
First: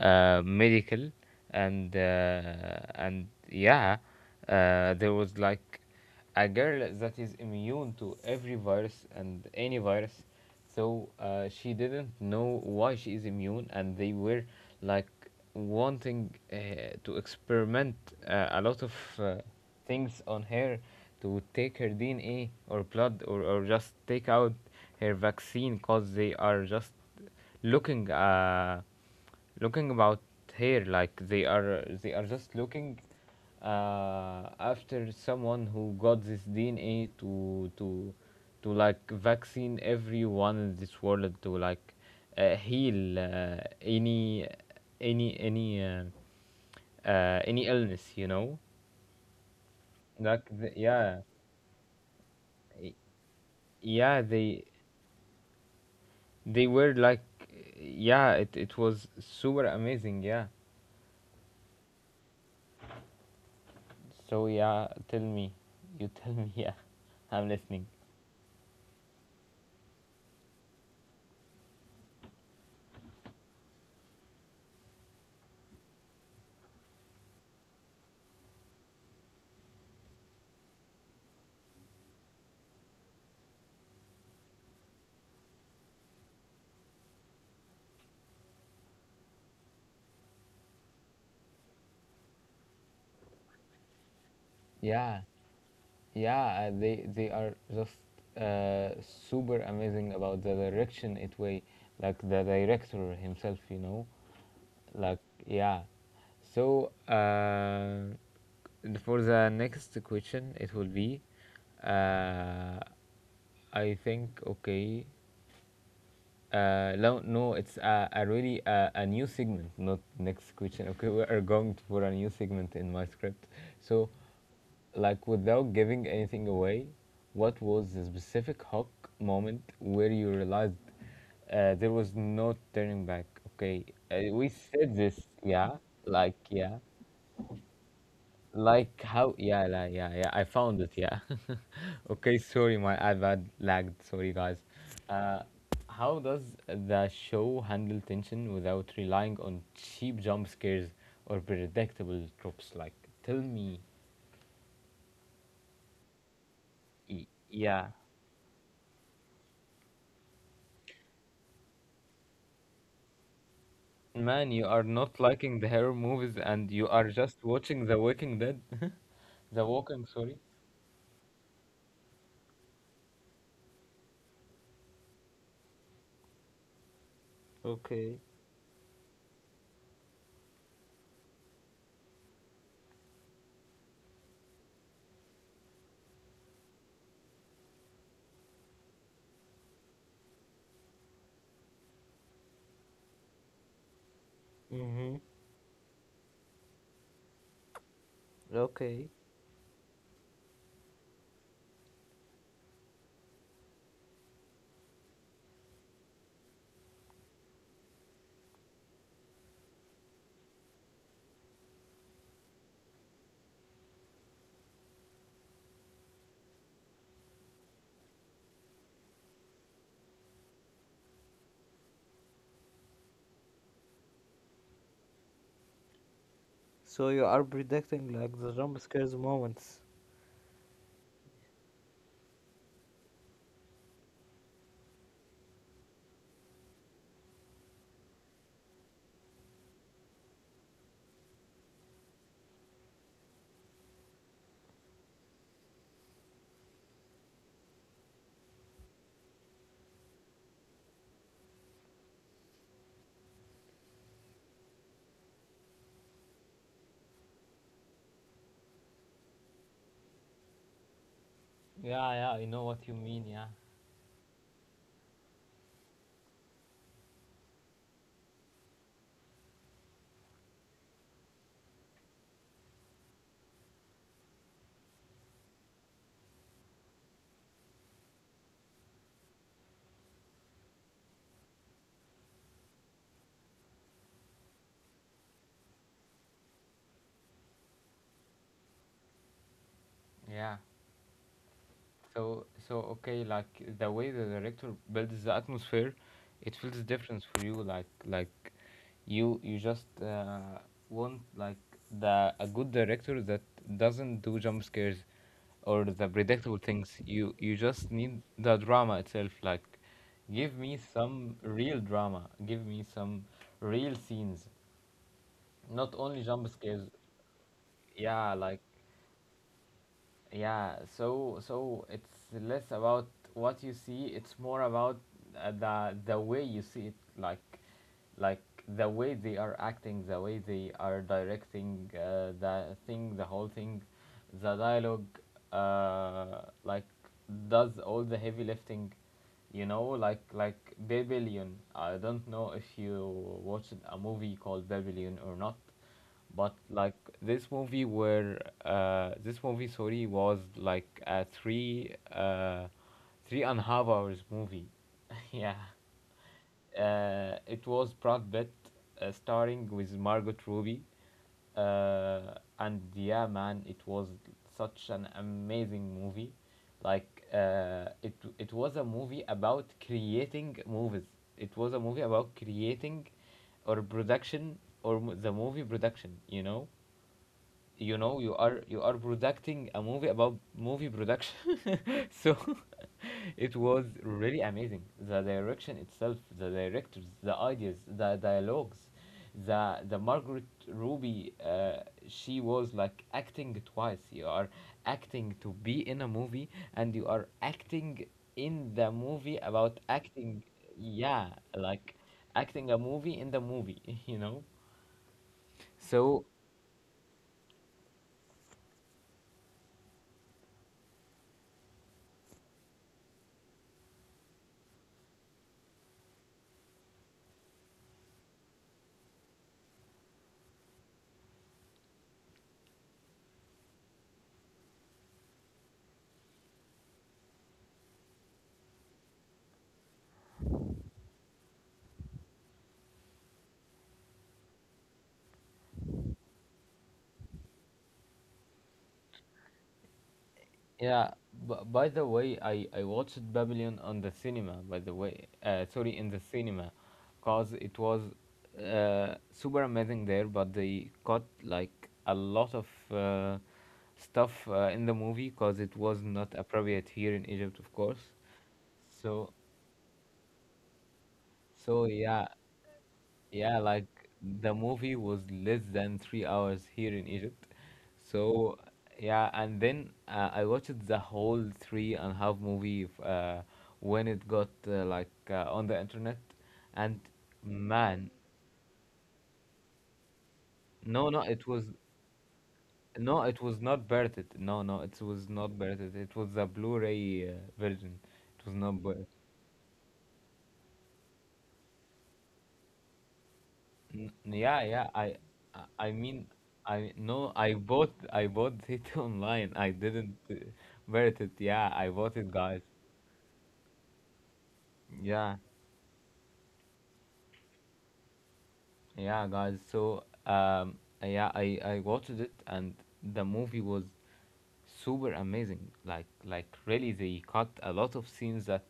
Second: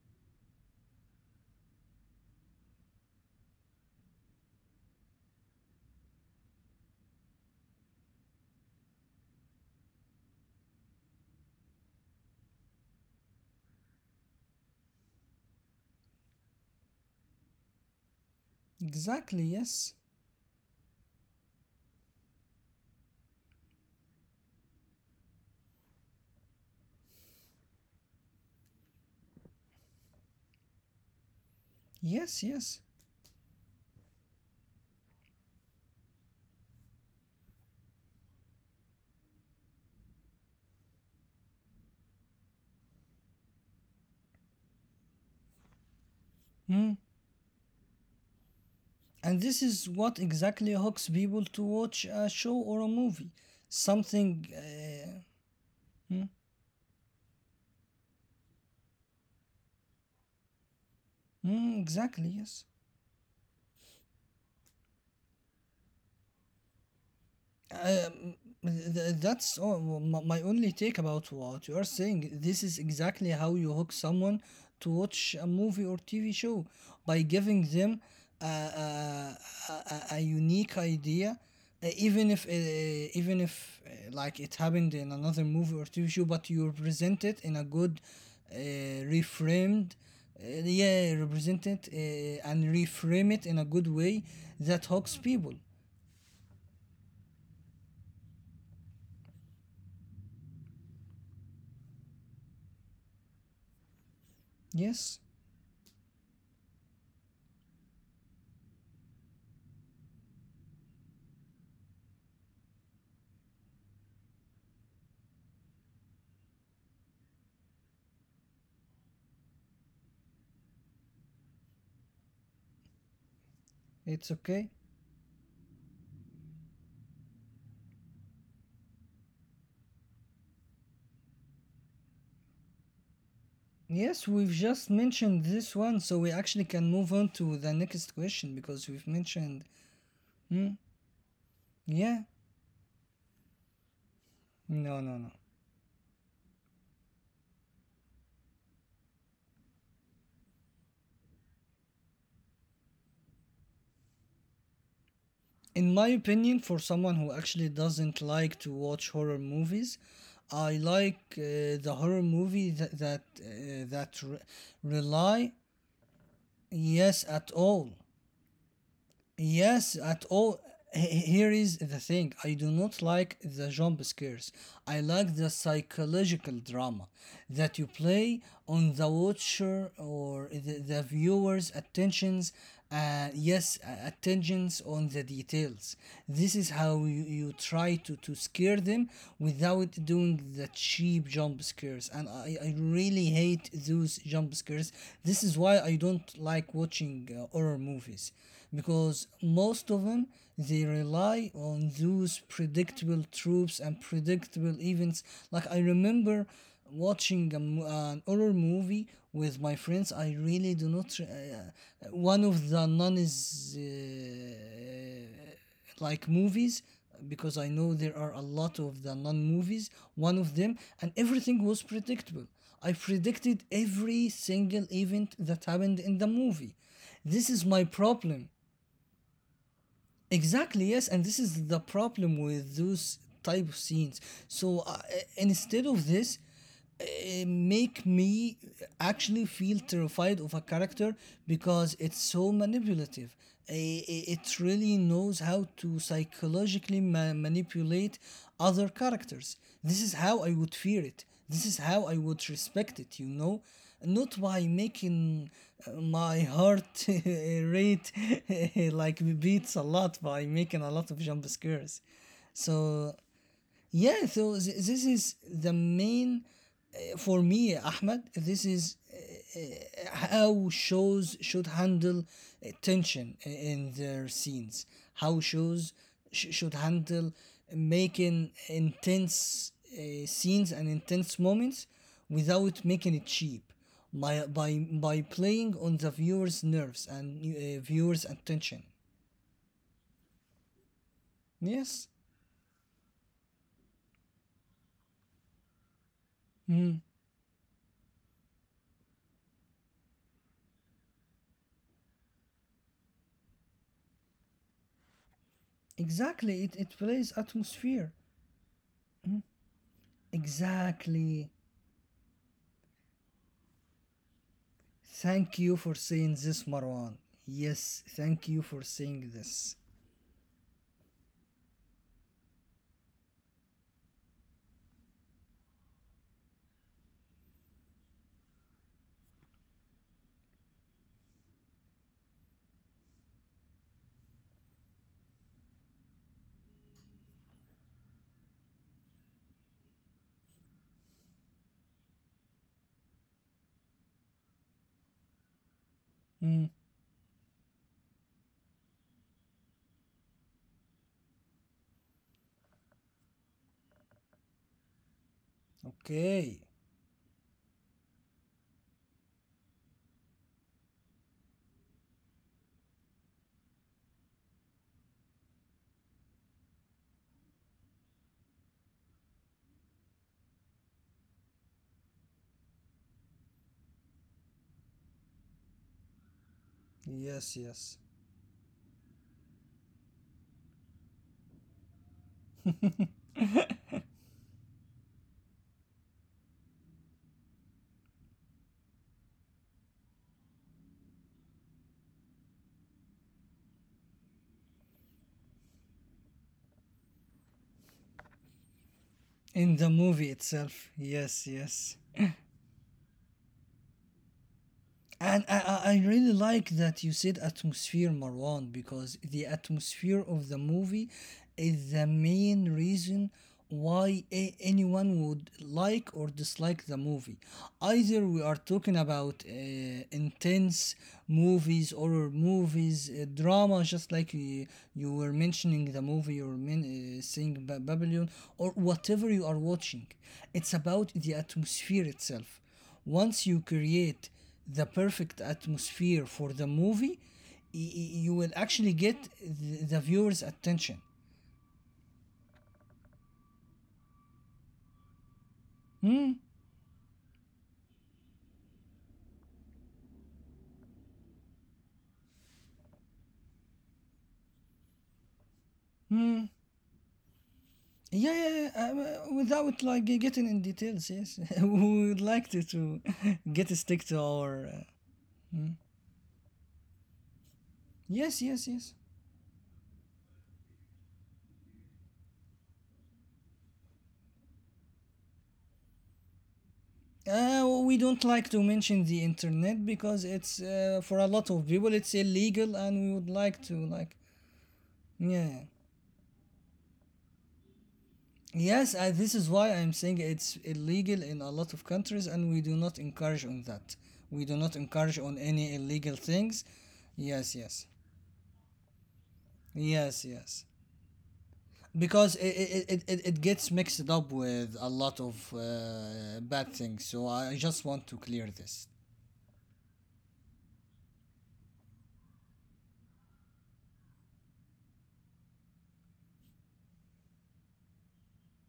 Speaker 1: medical, and yeah, there was like a girl that is immune to every virus and any virus. So she didn't know why she is immune, and they were like wanting to experiment a lot of uh,
Speaker 2: exactly yes,
Speaker 1: things on her to take her DNA or blood, or just take out her vaccine, because they are just looking. Looking about here, like they are just
Speaker 2: yes, yes.
Speaker 1: looking after someone who got this DNA to like vaccine everyone in this world to like heal any any any uh,
Speaker 2: Mm.
Speaker 1: any illness, you know,
Speaker 2: And this is what exactly
Speaker 1: yeah,
Speaker 2: hooks people to watch a
Speaker 1: y-
Speaker 2: show or a movie.
Speaker 1: yeah they
Speaker 2: Something hmm,
Speaker 1: they were like, yeah, it was super amazing, yeah.
Speaker 2: mm, exactly, yes.
Speaker 1: So yeah, tell me, you tell me. Yeah, I'm listening.
Speaker 2: Um, that's all, my only take about what you are saying. This is exactly how you hook someone to watch a movie or TV show by giving them a, a, a unique idea, uh, even if uh, even if like it happened in another movie or TV show, but you present it in a good, reframed, yeah, represent it and reframe it in a good way that
Speaker 1: Yeah,
Speaker 2: hooks people.
Speaker 1: yeah, they are just uh, super amazing about the direction it way, like the director himself, you know, like
Speaker 2: Yes,
Speaker 1: yeah. So and for the next question, it will be, uh, I think okay. No, it's a really a new segment, not next question. Okay, we are going for a new segment in my script. So,
Speaker 2: it's okay.
Speaker 1: like without giving anything away, what was the specific Hawk moment where you realized there was no turning back? Okay,
Speaker 2: Yes,
Speaker 1: we
Speaker 2: we've just
Speaker 1: said this,
Speaker 2: mentioned this one, so we actually
Speaker 1: yeah,
Speaker 2: can move on to the next question because
Speaker 1: like
Speaker 2: we've
Speaker 1: how? Yeah,
Speaker 2: mentioned.
Speaker 1: la, yeah, yeah. I
Speaker 2: Hmm,
Speaker 1: found it. Yeah.
Speaker 2: yeah,
Speaker 1: Okay. Sorry, my iPad lagged. Sorry, guys.
Speaker 2: no.
Speaker 1: Uh, how does the show handle tension without relying on cheap jump scares or predictable tropes? Like, tell me.
Speaker 2: In my opinion, for someone who actually
Speaker 1: Yeah,
Speaker 2: doesn't like to watch horror movies, I like the horror movie that that
Speaker 1: man, you are not
Speaker 2: rely,
Speaker 1: liking the horror movies, and you are
Speaker 2: yes,
Speaker 1: just
Speaker 2: at
Speaker 1: watching
Speaker 2: all.
Speaker 1: The Walking Dead. The
Speaker 2: Yes,
Speaker 1: Walking,
Speaker 2: at
Speaker 1: sorry.
Speaker 2: all. Here is the thing. I do not like the jump scares. I like the psychological drama that you
Speaker 1: Okay.
Speaker 2: play on the watcher, or the viewer's attentions. Yes, attentions on the details. This is how you try to scare them without doing the cheap jump scares. And I really hate those jump scares.
Speaker 1: Mm-hmm.
Speaker 2: This is why I don't like watching horror movies
Speaker 1: Okay.
Speaker 2: because most of them, they rely on those predictable tropes and predictable events. Like I remember watching an horror movie with my friends. I really do not. One of the non is. Uh, like movies because I know there are a lot of the non movies, one of them, and everything was predictable. I predicted every single event that happened in the movie. This is my problem. Exactly, yes, and this is the problem with those type of scenes. So, instead of this, make me actually feel terrified of a character because it's so manipulative. It really knows how to psychologically manipulate other characters. This is how I would fear it. This is how I would respect it, you know, not by making my heart rate like beats a lot by making a lot of jump scares.
Speaker 1: Yeah, yeah. I know what you
Speaker 2: So
Speaker 1: mean. Yeah.
Speaker 2: yeah, so this is the main, for me, Ahmed. This is how shows should handle tension in their scenes, how shows should handle making intense scenes and intense moments without making it cheap by by playing on the viewers nerves and viewers attention.
Speaker 1: Yeah.
Speaker 2: Yes.
Speaker 1: So so okay, like the way the director builds the atmosphere, it feels
Speaker 2: Mm,
Speaker 1: different for you. Like you just want like the a good director that doesn't do jump scares or the predictable
Speaker 2: exactly, it
Speaker 1: things. You
Speaker 2: plays
Speaker 1: you just
Speaker 2: atmosphere.
Speaker 1: need the drama itself. Like give me some
Speaker 2: Exactly.
Speaker 1: real drama. Give me some real scenes. Not only
Speaker 2: Thank you
Speaker 1: jump
Speaker 2: for
Speaker 1: scares.
Speaker 2: saying this, Marwan.
Speaker 1: Yeah, like
Speaker 2: Yes. Thank you for saying this.
Speaker 1: yeah so so it's less about what you see, it's more about the way you see it, like the way they are acting, the way they are directing the whole thing, the dialogue, like does all the heavy lifting, you know, like Babylon. I don't know if you watched a movie called Babylon or not, but like this movie were this movie sorry was like a three three and a half hours movie. Yeah.
Speaker 2: Okay.
Speaker 1: Uh, it was Brad Pitt starring with Margot Robbie. Uh, and yeah man, it was such an amazing movie. Like uh, it was a movie about creating movies. It was a movie about creating or production or the movie production, you know?
Speaker 2: Yes,
Speaker 1: You know,
Speaker 2: yes.
Speaker 1: you are producing a movie about movie production. So it was really amazing, the direction itself, the directors, the ideas, the dialogues, the Margaret Ruby, she was like acting twice. You are acting to be in a movie and you are acting in the movie about
Speaker 2: In the
Speaker 1: acting,
Speaker 2: movie itself.
Speaker 1: yeah,
Speaker 2: Yes,
Speaker 1: like
Speaker 2: yes.
Speaker 1: acting a movie in the movie. You know,
Speaker 2: And I
Speaker 1: so
Speaker 2: really like that you said atmosphere, Marwan, because the atmosphere of the movie is the main reason why anyone would like or dislike the movie. Either we are talking about intense movies, or movies, drama, just like you were mentioning the movie you were saying Babylon, or whatever you are watching. It's about the atmosphere itself. Once you create the perfect atmosphere for the movie, you will actually get the viewers attention.
Speaker 1: yeah, but by the way, I watched Babylon on the cinema. By the way, sorry, in the cinema, cause it was super amazing there. But they cut like a lot of stuff in the movie, cause it was not appropriate here in Egypt, of course.
Speaker 2: Yeah, yeah, yeah.
Speaker 1: So
Speaker 2: Without like getting in details, yes,
Speaker 1: so
Speaker 2: we would
Speaker 1: yeah,
Speaker 2: like to
Speaker 1: yeah,
Speaker 2: get a
Speaker 1: like
Speaker 2: stick to
Speaker 1: the
Speaker 2: our
Speaker 1: movie was less than 3 hours here in Egypt.
Speaker 2: yes,
Speaker 1: So,
Speaker 2: yes, yes.
Speaker 1: yeah, and then I watched the whole three and a half movie when it got on the internet. And
Speaker 2: We
Speaker 1: man,
Speaker 2: don't like to mention the internet because it's
Speaker 1: no,
Speaker 2: for
Speaker 1: no,
Speaker 2: a
Speaker 1: it
Speaker 2: lot
Speaker 1: was
Speaker 2: of people it's illegal, and we
Speaker 1: no,
Speaker 2: would
Speaker 1: it was
Speaker 2: like to
Speaker 1: not
Speaker 2: like
Speaker 1: pirated. No, no, it was not
Speaker 2: yeah.
Speaker 1: pirated. It was a Blu-ray version. It was not
Speaker 2: Yes, and this is why I'm saying it's illegal in a lot of countries, and we do not encourage on that. We do
Speaker 1: Yeah,
Speaker 2: not
Speaker 1: yeah. I,
Speaker 2: encourage on
Speaker 1: I
Speaker 2: any
Speaker 1: I
Speaker 2: illegal
Speaker 1: mean,
Speaker 2: things.
Speaker 1: I no.
Speaker 2: Yes, yes,
Speaker 1: I bought it online. I didn't
Speaker 2: yes, yes.
Speaker 1: birth it. Yeah, I bought it,
Speaker 2: Because it
Speaker 1: guys.
Speaker 2: it, it, it it gets mixed up with a lot of
Speaker 1: Yeah,
Speaker 2: bad things. So I just want to clear this.
Speaker 1: yeah, guys. So, yeah, I watched it, and the movie was super amazing. Like really, they cut a lot of scenes that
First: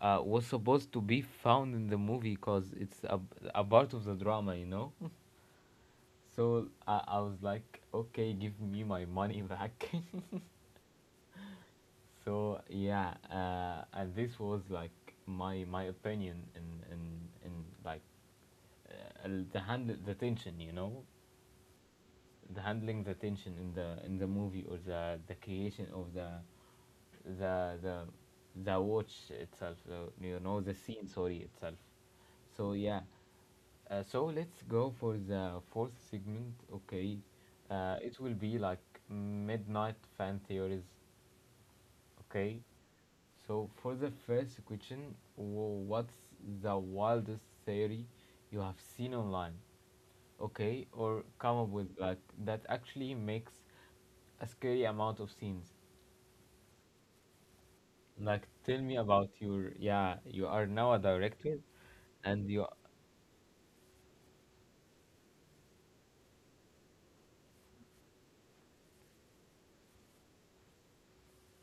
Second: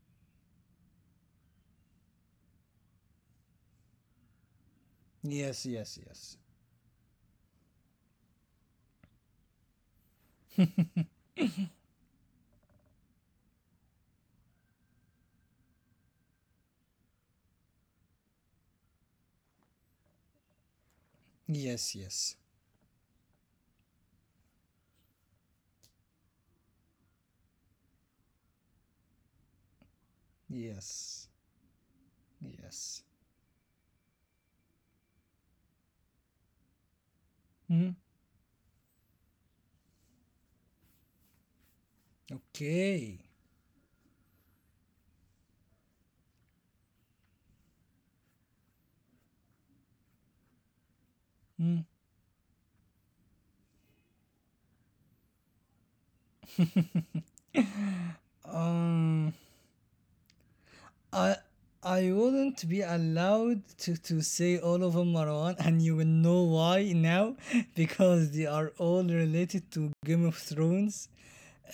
Speaker 1: was supposed to be found in the movie because it's a part of the drama, you know.
Speaker 2: Yes, yes, yes,
Speaker 1: So I was like, okay, give me my money back. So yeah, and this was like my opinion in in like the handle the tension, you know,
Speaker 2: yes, yes,
Speaker 1: the handling the tension in the movie, or the creation of the the watch itself, you know, the scene,
Speaker 2: yes,
Speaker 1: sorry, itself. So yeah,
Speaker 2: yes.
Speaker 1: so let's go for the fourth segment. Okay,
Speaker 2: Hmm.
Speaker 1: it will be like midnight fan theories. Okay,
Speaker 2: Okay.
Speaker 1: so for the first question, what's the wildest theory you have seen online? Okay, or come up
Speaker 2: Hmm.
Speaker 1: with, like, that actually makes a scary amount of scenes. Like, tell me about
Speaker 2: Um.
Speaker 1: your, yeah, you are now a
Speaker 2: I
Speaker 1: director,
Speaker 2: I
Speaker 1: and you
Speaker 2: wouldn't be allowed to say all of them, Marwan, and you will know why now because they are all related to Game of Thrones,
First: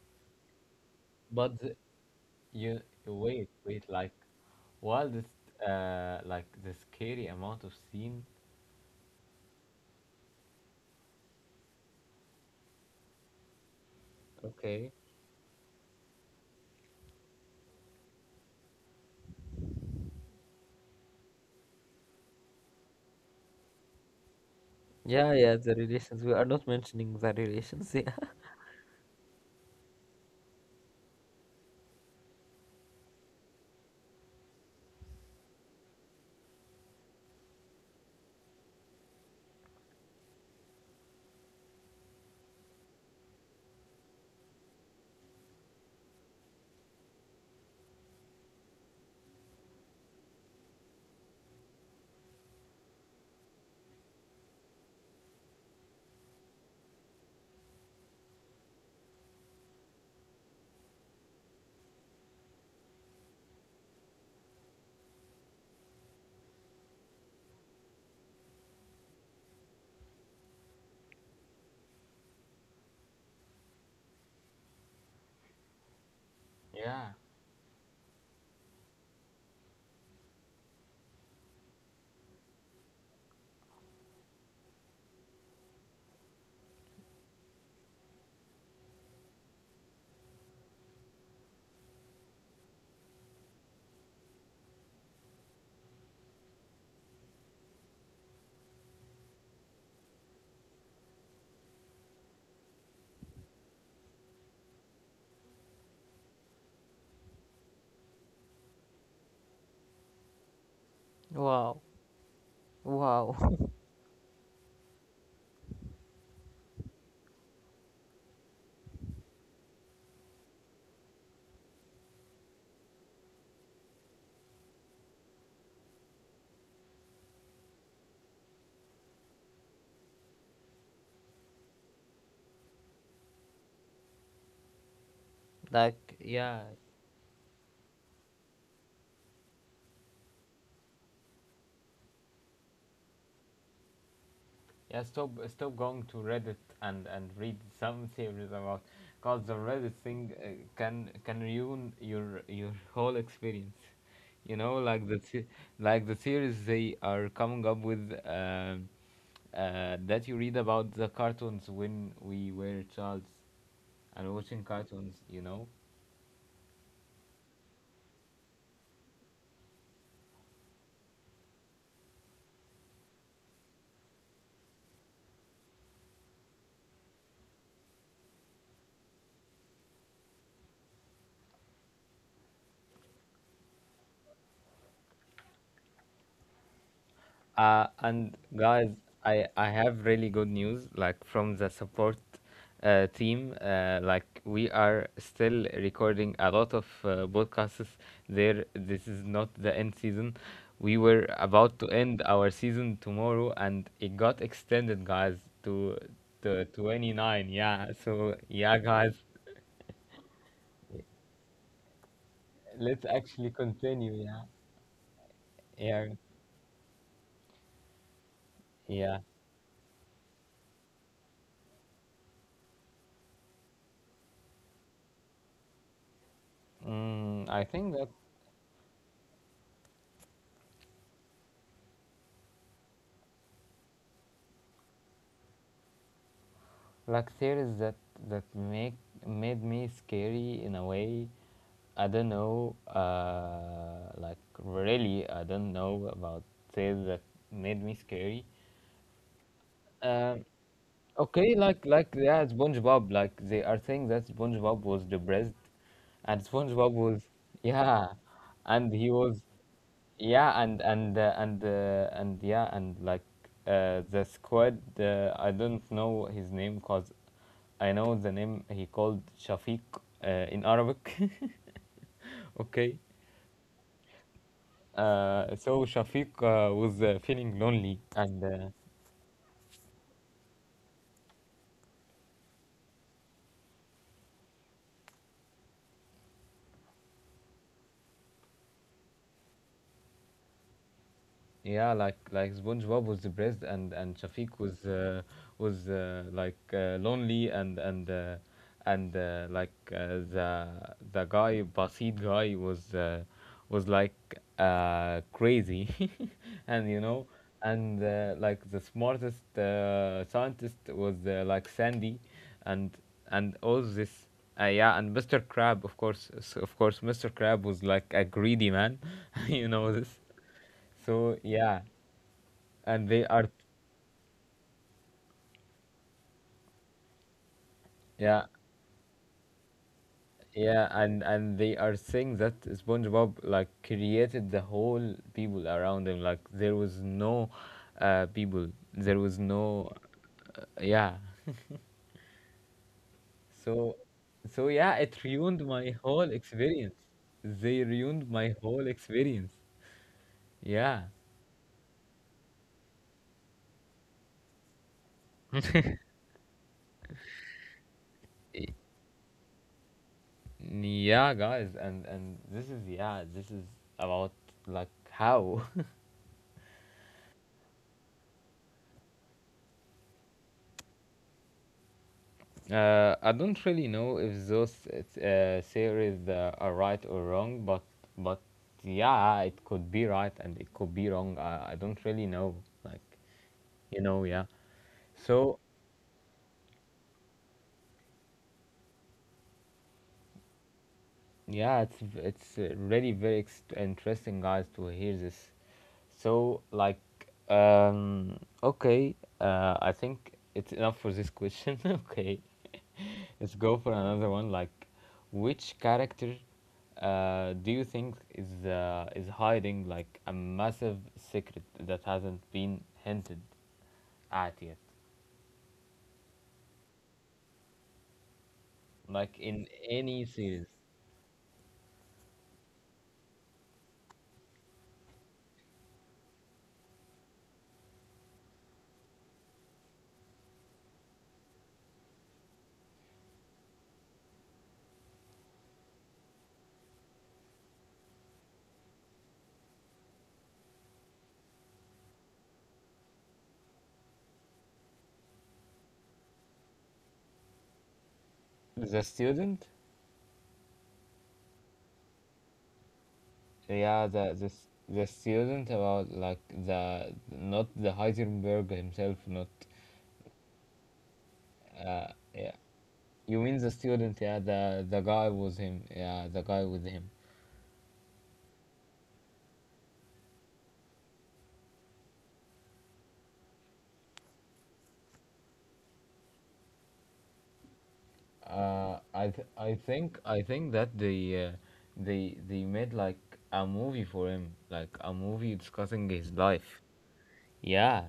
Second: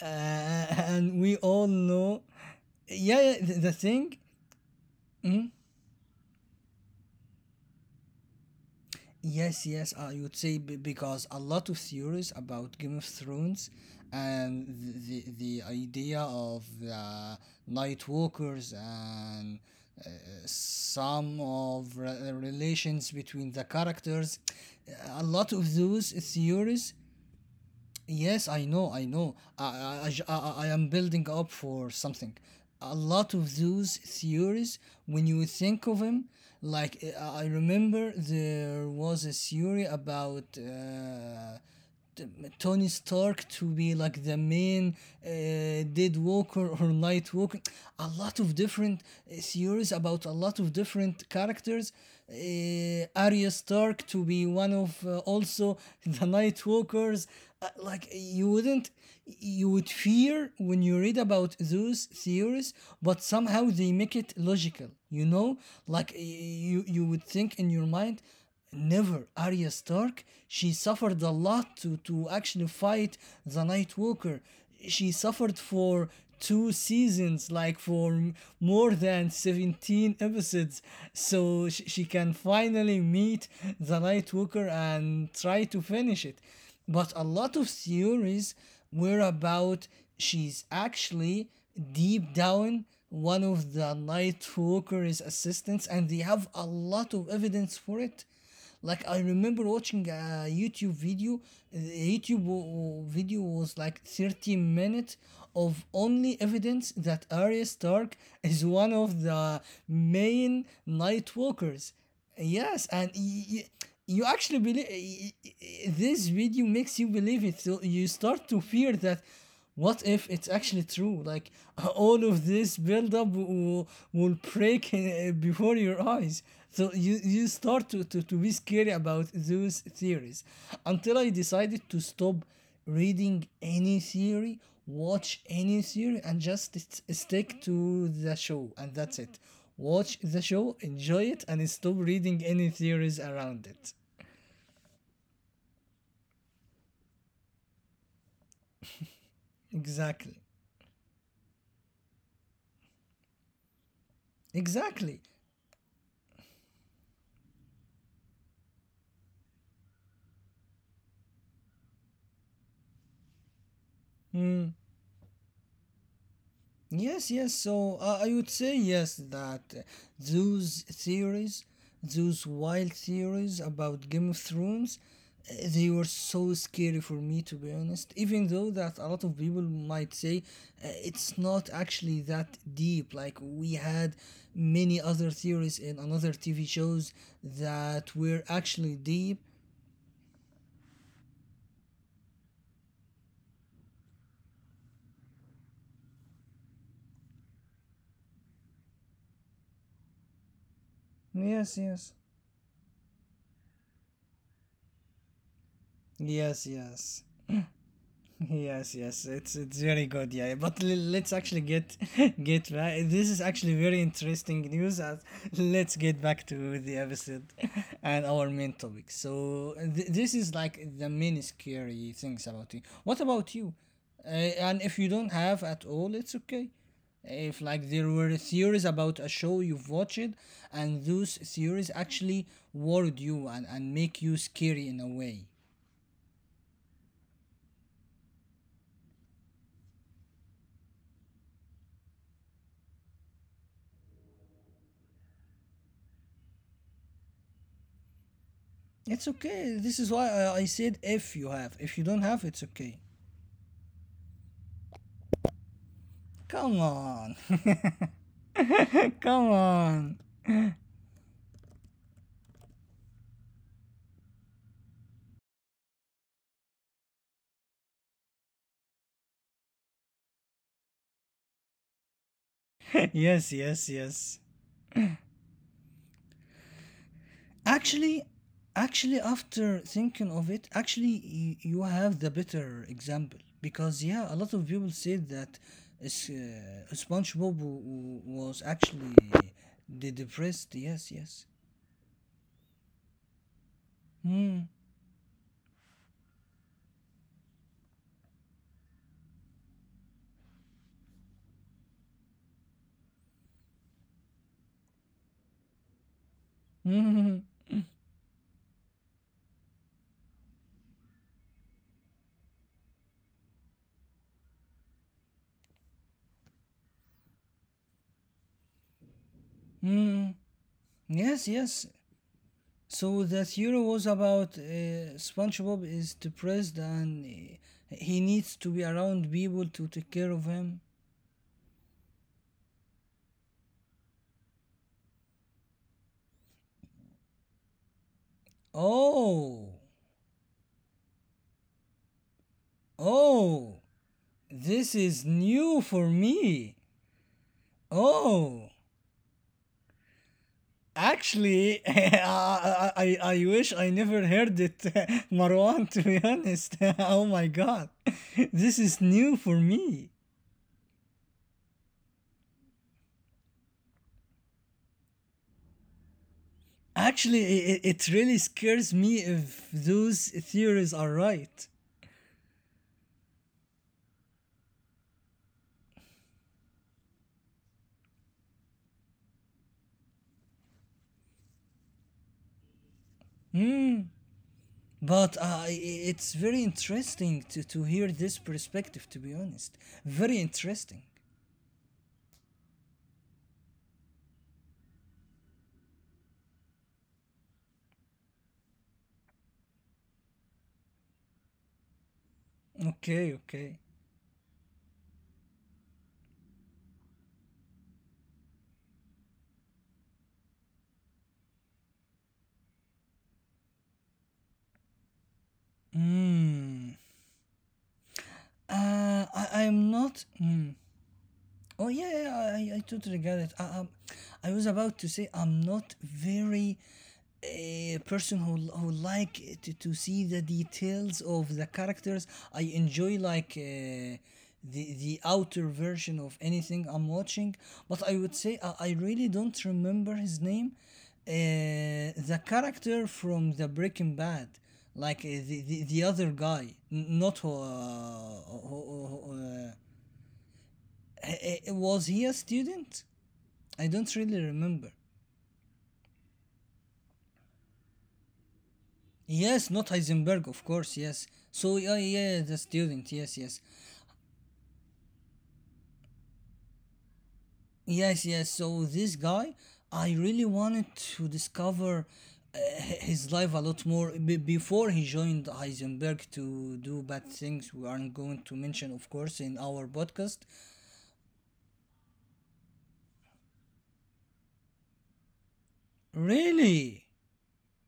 Speaker 2: and we
Speaker 1: but
Speaker 2: all
Speaker 1: the-
Speaker 2: know.
Speaker 1: you
Speaker 2: Yeah, yeah,
Speaker 1: wait
Speaker 2: the
Speaker 1: wait, like
Speaker 2: thing.
Speaker 1: wildest like the scary amount of scene.
Speaker 2: Yes, yes, I would say because a lot of theories about Game of Thrones and
Speaker 1: Okay.
Speaker 2: idea of the Night Walkers and, uh, some of relations between the characters, a
Speaker 1: Yeah,
Speaker 2: lot
Speaker 1: yeah, the
Speaker 2: of those
Speaker 1: relations. We are not
Speaker 2: theories.
Speaker 1: mentioning the relations. Yeah.
Speaker 2: Yes, I know, I know. I, j- I am building up for something. A lot of those theories, when you think of them, like, I remember there was a theory about, Tony Stark to be like the main, uh, Dead Walker or Night Walker. A lot of different series about a lot of different characters. Arya Stark to be one of, also the Night Walkers. Like you wouldn't, you would fear when you read about those theories, but somehow they make it logical. You know, like you would think in your mind, never Arya Stark. She suffered a lot to actually fight the Night Walker. She suffered for two
Speaker 1: Yeah.
Speaker 2: seasons, like for more than 17 episodes. So she can finally meet the Night Walker and try to finish it. But a lot of theories whereabout she's actually deep down one of the Night Walker's assistants, and they have a lot of evidence for it. Like I remember watching a YouTube video. The video was like 30 minutes of only evidence that Arya Stark is one of the main Night
Speaker 1: Wow.
Speaker 2: Walkers. Yes, and
Speaker 1: Wow.
Speaker 2: you actually believe this video makes you believe it. So you start to fear that what if it's actually true? Like all of this buildup will break before your eyes. So you start to be scary about those theories until I decided to stop reading any theory, watch any
Speaker 1: Like,
Speaker 2: theory,
Speaker 1: yeah,
Speaker 2: and just stick to the show, and that's it. Watch the show, enjoy it, and stop reading any theories around it.
Speaker 1: yeah. Stop, stop going to Reddit and read some theories about, cause the Reddit thing,
Speaker 2: Exactly.
Speaker 1: can ruin your whole experience. You know, like
Speaker 2: Exactly.
Speaker 1: like the theories they are coming up with, that you read about the cartoons when we were childs and watching
Speaker 2: Hmm.
Speaker 1: cartoons. You know,
Speaker 2: Yes, yes. I would say yes that those theories, those wild theories about Game of Thrones, they were so scary, for me to be honest. Even though that a lot of people might say it's not actually that deep. Like we had many other theories in another TV shows that
Speaker 1: And
Speaker 2: were
Speaker 1: guys,
Speaker 2: actually deep.
Speaker 1: I have really good news, like from the support team. Like we are still recording a lot of podcasts. There, this is not the end season. We were about
Speaker 2: Yes,
Speaker 1: to end
Speaker 2: yes.
Speaker 1: our season tomorrow, and it got extended, guys, to to
Speaker 2: Yes, yes.
Speaker 1: 29. Yeah. So yeah,
Speaker 2: Yes,
Speaker 1: guys,
Speaker 2: yes, it's very good, yeah. But let's actually get get back.
Speaker 1: let's
Speaker 2: This is
Speaker 1: actually
Speaker 2: actually very
Speaker 1: continue. Yeah.
Speaker 2: interesting news. Let's
Speaker 1: Yeah.
Speaker 2: get back to the episode and our main
Speaker 1: Yeah.
Speaker 2: topic. So this is like the main scary things about you. What about you? Uh, and if you don't have at all, it's okay.
Speaker 1: Mm, I
Speaker 2: If
Speaker 1: think
Speaker 2: like
Speaker 1: that
Speaker 2: there were theories about a show you've watched, and those theories actually worried you and make you scary in a way.
Speaker 1: like theories that that make made me scary in a way, I don't know, like really I don't know about theories that made me scary,
Speaker 2: It's okay. This is why
Speaker 1: um,
Speaker 2: I said if
Speaker 1: okay,
Speaker 2: you have. If you
Speaker 1: like
Speaker 2: don't
Speaker 1: yeah,
Speaker 2: have, it's okay.
Speaker 1: SpongeBob. Like they are saying that SpongeBob was depressed, and
Speaker 2: Come
Speaker 1: SpongeBob was,
Speaker 2: on.
Speaker 1: yeah, and he was,
Speaker 2: Come on.
Speaker 1: yeah, and, like the squid. I don't know his name, cause I know the name he called Shafiq, in Arabic. Okay,
Speaker 2: Yes, yes, yes.
Speaker 1: so Shafiq was feeling lonely and.
Speaker 2: Actually, actually after thinking of it, actually you have the better example because yeah, a lot of people said that SpongeBob was actually depressed. Yes, yes.
Speaker 1: Yeah, like SpongeBob was depressed, and Shafiq
Speaker 2: Mm.
Speaker 1: was like lonely, and like the guy Basit guy was, like, crazy. and you know
Speaker 2: Mm.
Speaker 1: and like the smartest scientist was, like, Sandy, and and all this. Yeah, and Mr. Crab, of course, Mr. Crab was like a greedy man. You know this.
Speaker 2: Mm.
Speaker 1: So,
Speaker 2: Yes,
Speaker 1: yeah,
Speaker 2: yes.
Speaker 1: and they
Speaker 2: So
Speaker 1: are,
Speaker 2: that hero was about SpongeBob is depressed and he
Speaker 1: yeah,
Speaker 2: needs to be around people to take care of him.
Speaker 1: yeah, and they are saying that SpongeBob like created the whole people around him, like there was no people, there was no,
Speaker 2: Oh,
Speaker 1: yeah, so,
Speaker 2: oh,
Speaker 1: so, yeah, it
Speaker 2: this
Speaker 1: ruined
Speaker 2: is
Speaker 1: my whole
Speaker 2: new for
Speaker 1: experience.
Speaker 2: me.
Speaker 1: They ruined my whole
Speaker 2: Oh,
Speaker 1: experience. Yeah,
Speaker 2: actually, I wish I never heard it, Marwan. To be honest, oh my god, this is new for me.
Speaker 1: yeah, guys, and this is, yeah, this is about like how.
Speaker 2: Actually, it really scares me if those theories are right.
Speaker 1: I don't really know if those theories are right or wrong, but, yeah, it could be right and it could be wrong. I don't really know, like, you know, yeah. So
Speaker 2: But it's very interesting to hear this perspective, to be honest. Very interesting.
Speaker 1: yeah, it's really very interesting, guys, to hear this. So like, okay, I think it's enough for this question. Okay. Let's
Speaker 2: Okay,
Speaker 1: go for
Speaker 2: okay.
Speaker 1: another one. Like, which character do you think is, hiding like a massive secret that hasn't been hinted at yet?
Speaker 2: Hmm.
Speaker 1: Like, in any
Speaker 2: I'm
Speaker 1: series.
Speaker 2: not. Hmm. Oh yeah, yeah, I totally get it. I was about to say I'm not very a person who like to see the details of the characters. I enjoy like the outer version of anything I'm watching, but I would say I really don't remember his name. The character from the Breaking Bad, like the other guy, not who, who-
Speaker 1: The
Speaker 2: who- who-
Speaker 1: student.
Speaker 2: uh, was he a student? I
Speaker 1: Yeah,
Speaker 2: don't
Speaker 1: the
Speaker 2: really remember.
Speaker 1: the student. About like the, not the Heisenberg himself. Not.
Speaker 2: Yes, not Heisenberg, of course, yes. So, yeah,
Speaker 1: Yeah.
Speaker 2: yeah, the student,
Speaker 1: You
Speaker 2: yes,
Speaker 1: mean the
Speaker 2: yes.
Speaker 1: student? Yeah, the guy was him. Yeah, the guy with him.
Speaker 2: Yes, yes, so this guy, I really wanted to discover uh, his life a lot more before he joined Heisenberg to do bad things we aren't going to mention, of course, in
Speaker 1: I
Speaker 2: our
Speaker 1: think I
Speaker 2: podcast.
Speaker 1: think that they, they made like a movie for him, like a movie discussing his life.
Speaker 2: Really?
Speaker 1: Yeah,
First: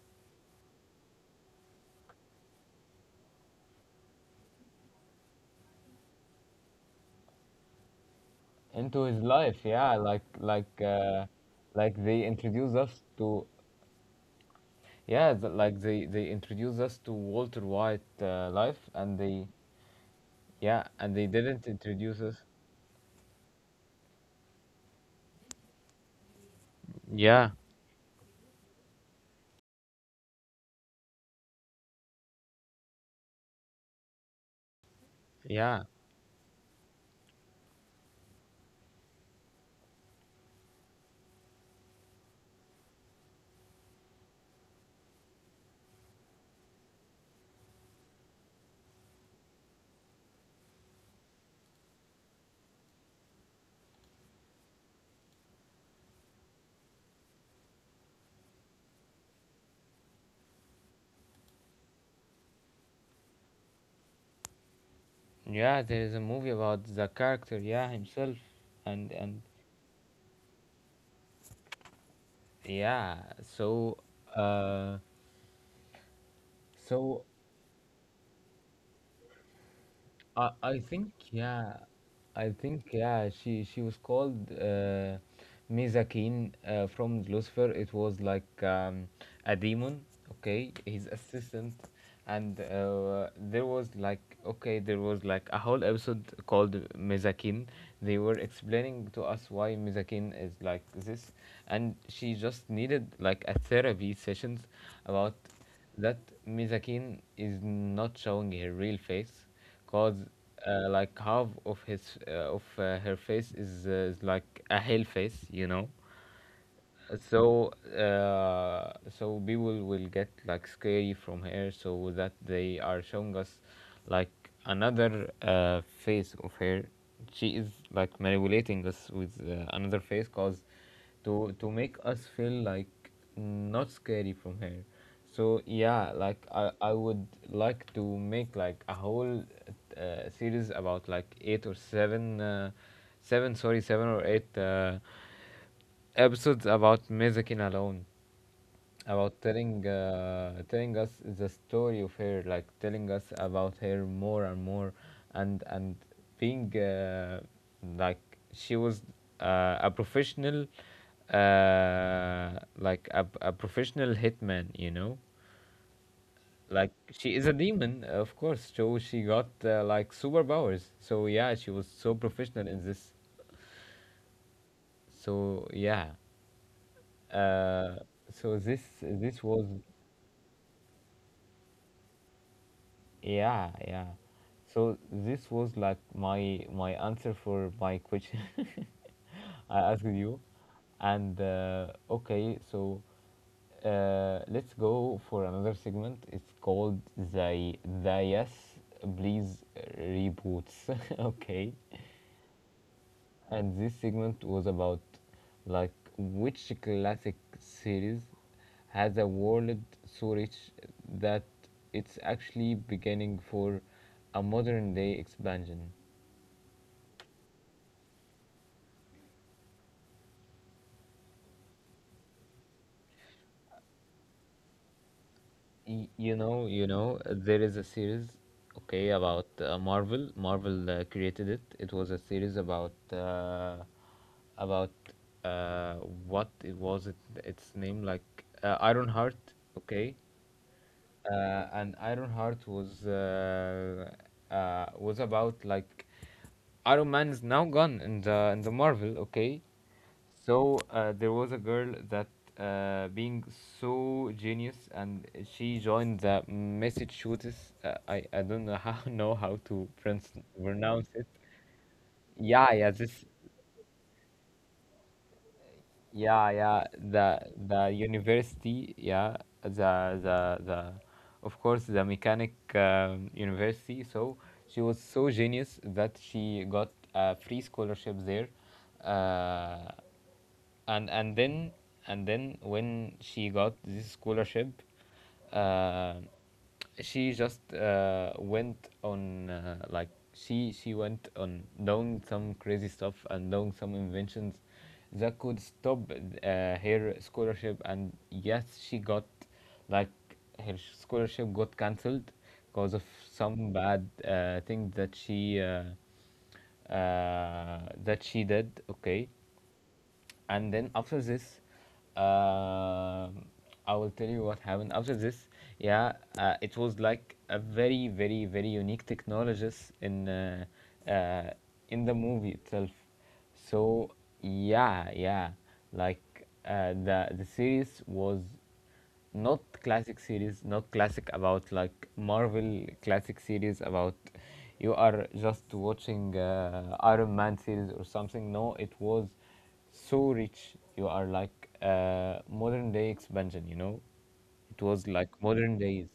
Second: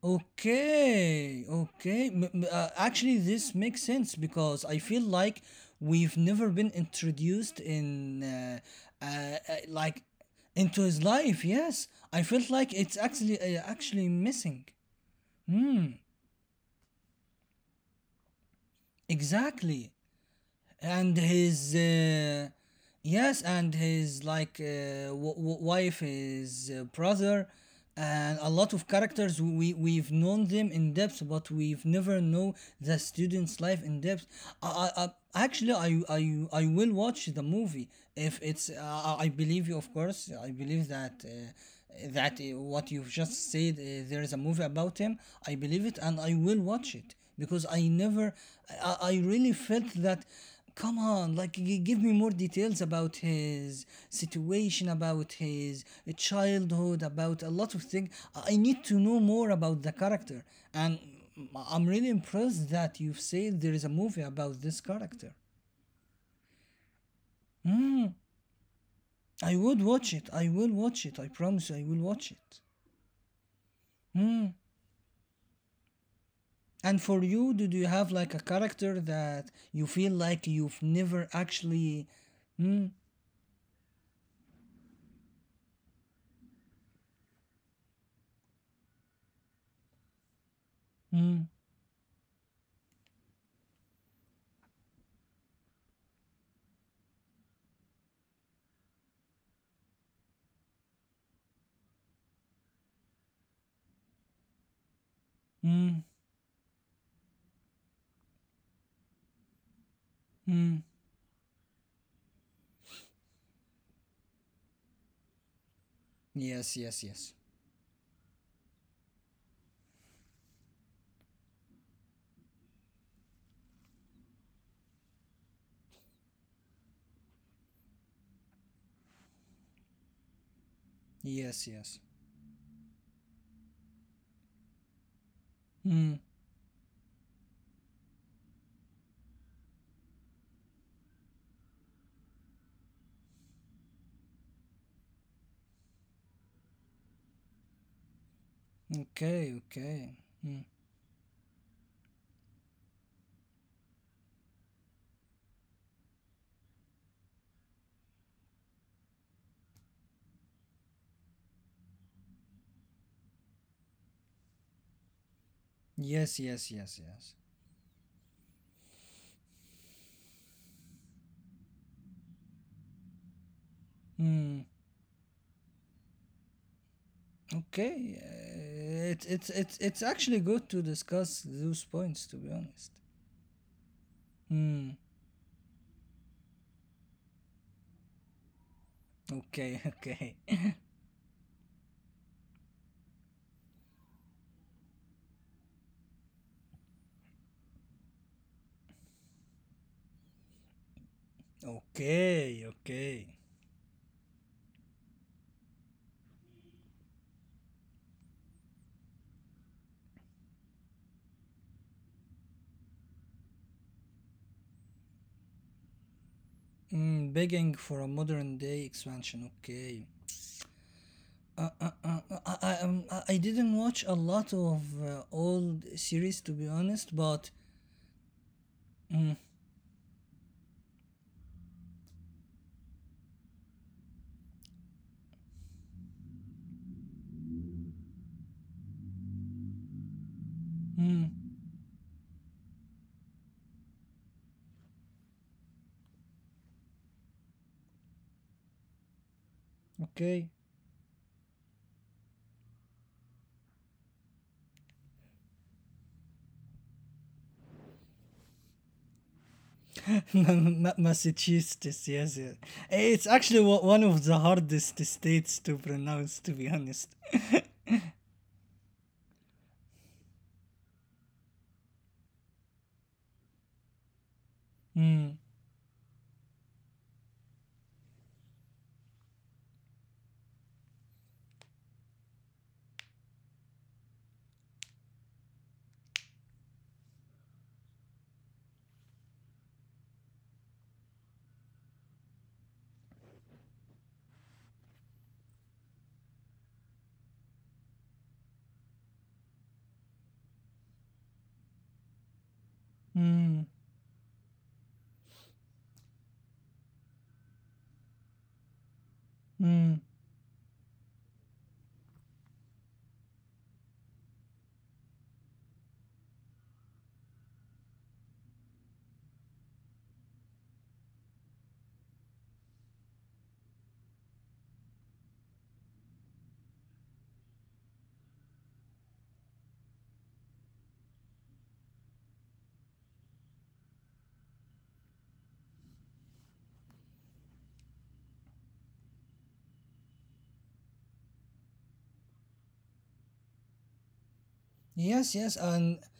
Speaker 2: Okay, okay. Actually, this makes sense because I feel like we've never been introduced in,
Speaker 1: into his life. Yeah,
Speaker 2: like,
Speaker 1: like
Speaker 2: into
Speaker 1: like
Speaker 2: his life. Yes,
Speaker 1: like,
Speaker 2: I
Speaker 1: they
Speaker 2: felt like
Speaker 1: introduce
Speaker 2: it's
Speaker 1: us
Speaker 2: actually
Speaker 1: to,
Speaker 2: actually missing.
Speaker 1: yeah, like, they introduce us to Walter White life, and they,
Speaker 2: Exactly.
Speaker 1: yeah,
Speaker 2: And
Speaker 1: and they
Speaker 2: his
Speaker 1: didn't introduce us.
Speaker 2: yes, and his like wife, his brother
Speaker 1: Yeah,
Speaker 2: and a lot of characters we we've known them in depth, but we've never know the student's life in depth. I, I, I actually,
Speaker 1: yeah,
Speaker 2: I I will watch the movie if it's I believe you, of course I believe that what you've just said, there is a movie about him. I believe it, and I will watch it, because I never, I really felt that come on, like give me more details about his situation, about his childhood, about a lot of things. I need to know more about the character, and I'm really impressed that you've said there is a movie about this character.
Speaker 1: yeah. There is a movie about the character, yeah, himself, and,
Speaker 2: I would watch it, I will watch it, I promise you, I will watch it.
Speaker 1: yeah. So. Uh,
Speaker 2: And for
Speaker 1: So,
Speaker 2: you, do you have like a character that you feel like
Speaker 1: I
Speaker 2: you've
Speaker 1: I think,
Speaker 2: never
Speaker 1: yeah,
Speaker 2: actually...
Speaker 1: I
Speaker 2: Mm,
Speaker 1: think, yeah. She was called Mezakin, from Lucifer. It was like, a demon. Okay, his
Speaker 2: mm,
Speaker 1: assistant, and there was, like, okay, there was like a whole episode called Mezakin. They were explaining to us why Mezakin is like this, and she just needed like a therapy sessions about
Speaker 2: mm,
Speaker 1: that Mizakin is not showing her real face, cause
Speaker 2: mm.
Speaker 1: like, half of his, of her face is like a hell face, you know.
Speaker 2: Yes, yes, yes,
Speaker 1: So, so people will get like scary from her, so that they are showing us, like, another face of her. She is like manipulating us with, another face, cause to
Speaker 2: yes,
Speaker 1: to
Speaker 2: yes.
Speaker 1: make us feel like not scary from her. So
Speaker 2: Hmm.
Speaker 1: yeah, like I would like to make like a whole series about like eight or seven seven sorry seven or eight episodes about Mezakin alone, about
Speaker 2: Okay,
Speaker 1: telling,
Speaker 2: okay. Mm.
Speaker 1: telling us the story of her, like telling us about her more and more, and being, like, she was, a professional, like a professional hitman, you know.
Speaker 2: Yes, yes, yes,
Speaker 1: Like,
Speaker 2: yes.
Speaker 1: she is a demon, of course. So she got, like, superpowers. So yeah, she was so professional in this.
Speaker 2: Mm.
Speaker 1: So yeah. uh,
Speaker 2: Okay,
Speaker 1: so this
Speaker 2: uh, it's it's
Speaker 1: this was,
Speaker 2: it's it's actually good to discuss those points. To be honest.
Speaker 1: yeah, yeah,
Speaker 2: Mm.
Speaker 1: so this was like my answer for my question
Speaker 2: Okay,
Speaker 1: I asked
Speaker 2: okay,
Speaker 1: you. And, okay, so, let's go for another segment. It's called the the, yes, please, reboots. Okay.
Speaker 2: okay, okay.
Speaker 1: And this segment was about, like, which classic series has a world so rich that it's actually beginning for a modern day expansion.
Speaker 2: Mm, begging for a modern day expansion. Okay. I didn't watch a lot of old series,
Speaker 1: You
Speaker 2: to be
Speaker 1: know, you
Speaker 2: honest,
Speaker 1: know,
Speaker 2: but...
Speaker 1: there is a series, okay,
Speaker 2: Mm,
Speaker 1: about, Marvel. Marvel created it. It was a series about uh, what it was it, its name, like, Iron, okay.
Speaker 2: mm,
Speaker 1: And Iron Heart was, was about like Iron Man is now gone in the Marvel, okay?
Speaker 2: okay.
Speaker 1: So there was a girl that, being so genius, and she joined the Massachusetts. I don't know how know how to pronounce it.
Speaker 2: Massachusetts, yes, yes.
Speaker 1: Yeah, yeah,
Speaker 2: It's
Speaker 1: this,
Speaker 2: actually one of the hardest states to pronounce, to
Speaker 1: yeah,
Speaker 2: be
Speaker 1: yeah,
Speaker 2: honest.
Speaker 1: the the university, yeah, the the, of course, the mechanic, university. So she was
Speaker 2: Mm,
Speaker 1: so genius that she got a free scholarship there. uh, and then, when she got this scholarship, uh, she just, went on like she went on doing some crazy stuff and doing some inventions that could stop, her scholarship, and yes, she got like her scholarship got cancelled because of
Speaker 2: mm,
Speaker 1: some bad thing that she, that she did, okay.
Speaker 2: mm.
Speaker 1: And then after this, um I will tell you what happened after this. Yeah. It was like a very, very, very unique technologies in, uh, in the movie itself. So yeah, yeah, like, the series was not classic series, not classic, about like Marvel classic series about you are just watching, Iron Man series or something. No, it was so rich. You are like, modern day expansion. You know, it was like
Speaker 2: Yes, yes,
Speaker 1: modern
Speaker 2: and
Speaker 1: days.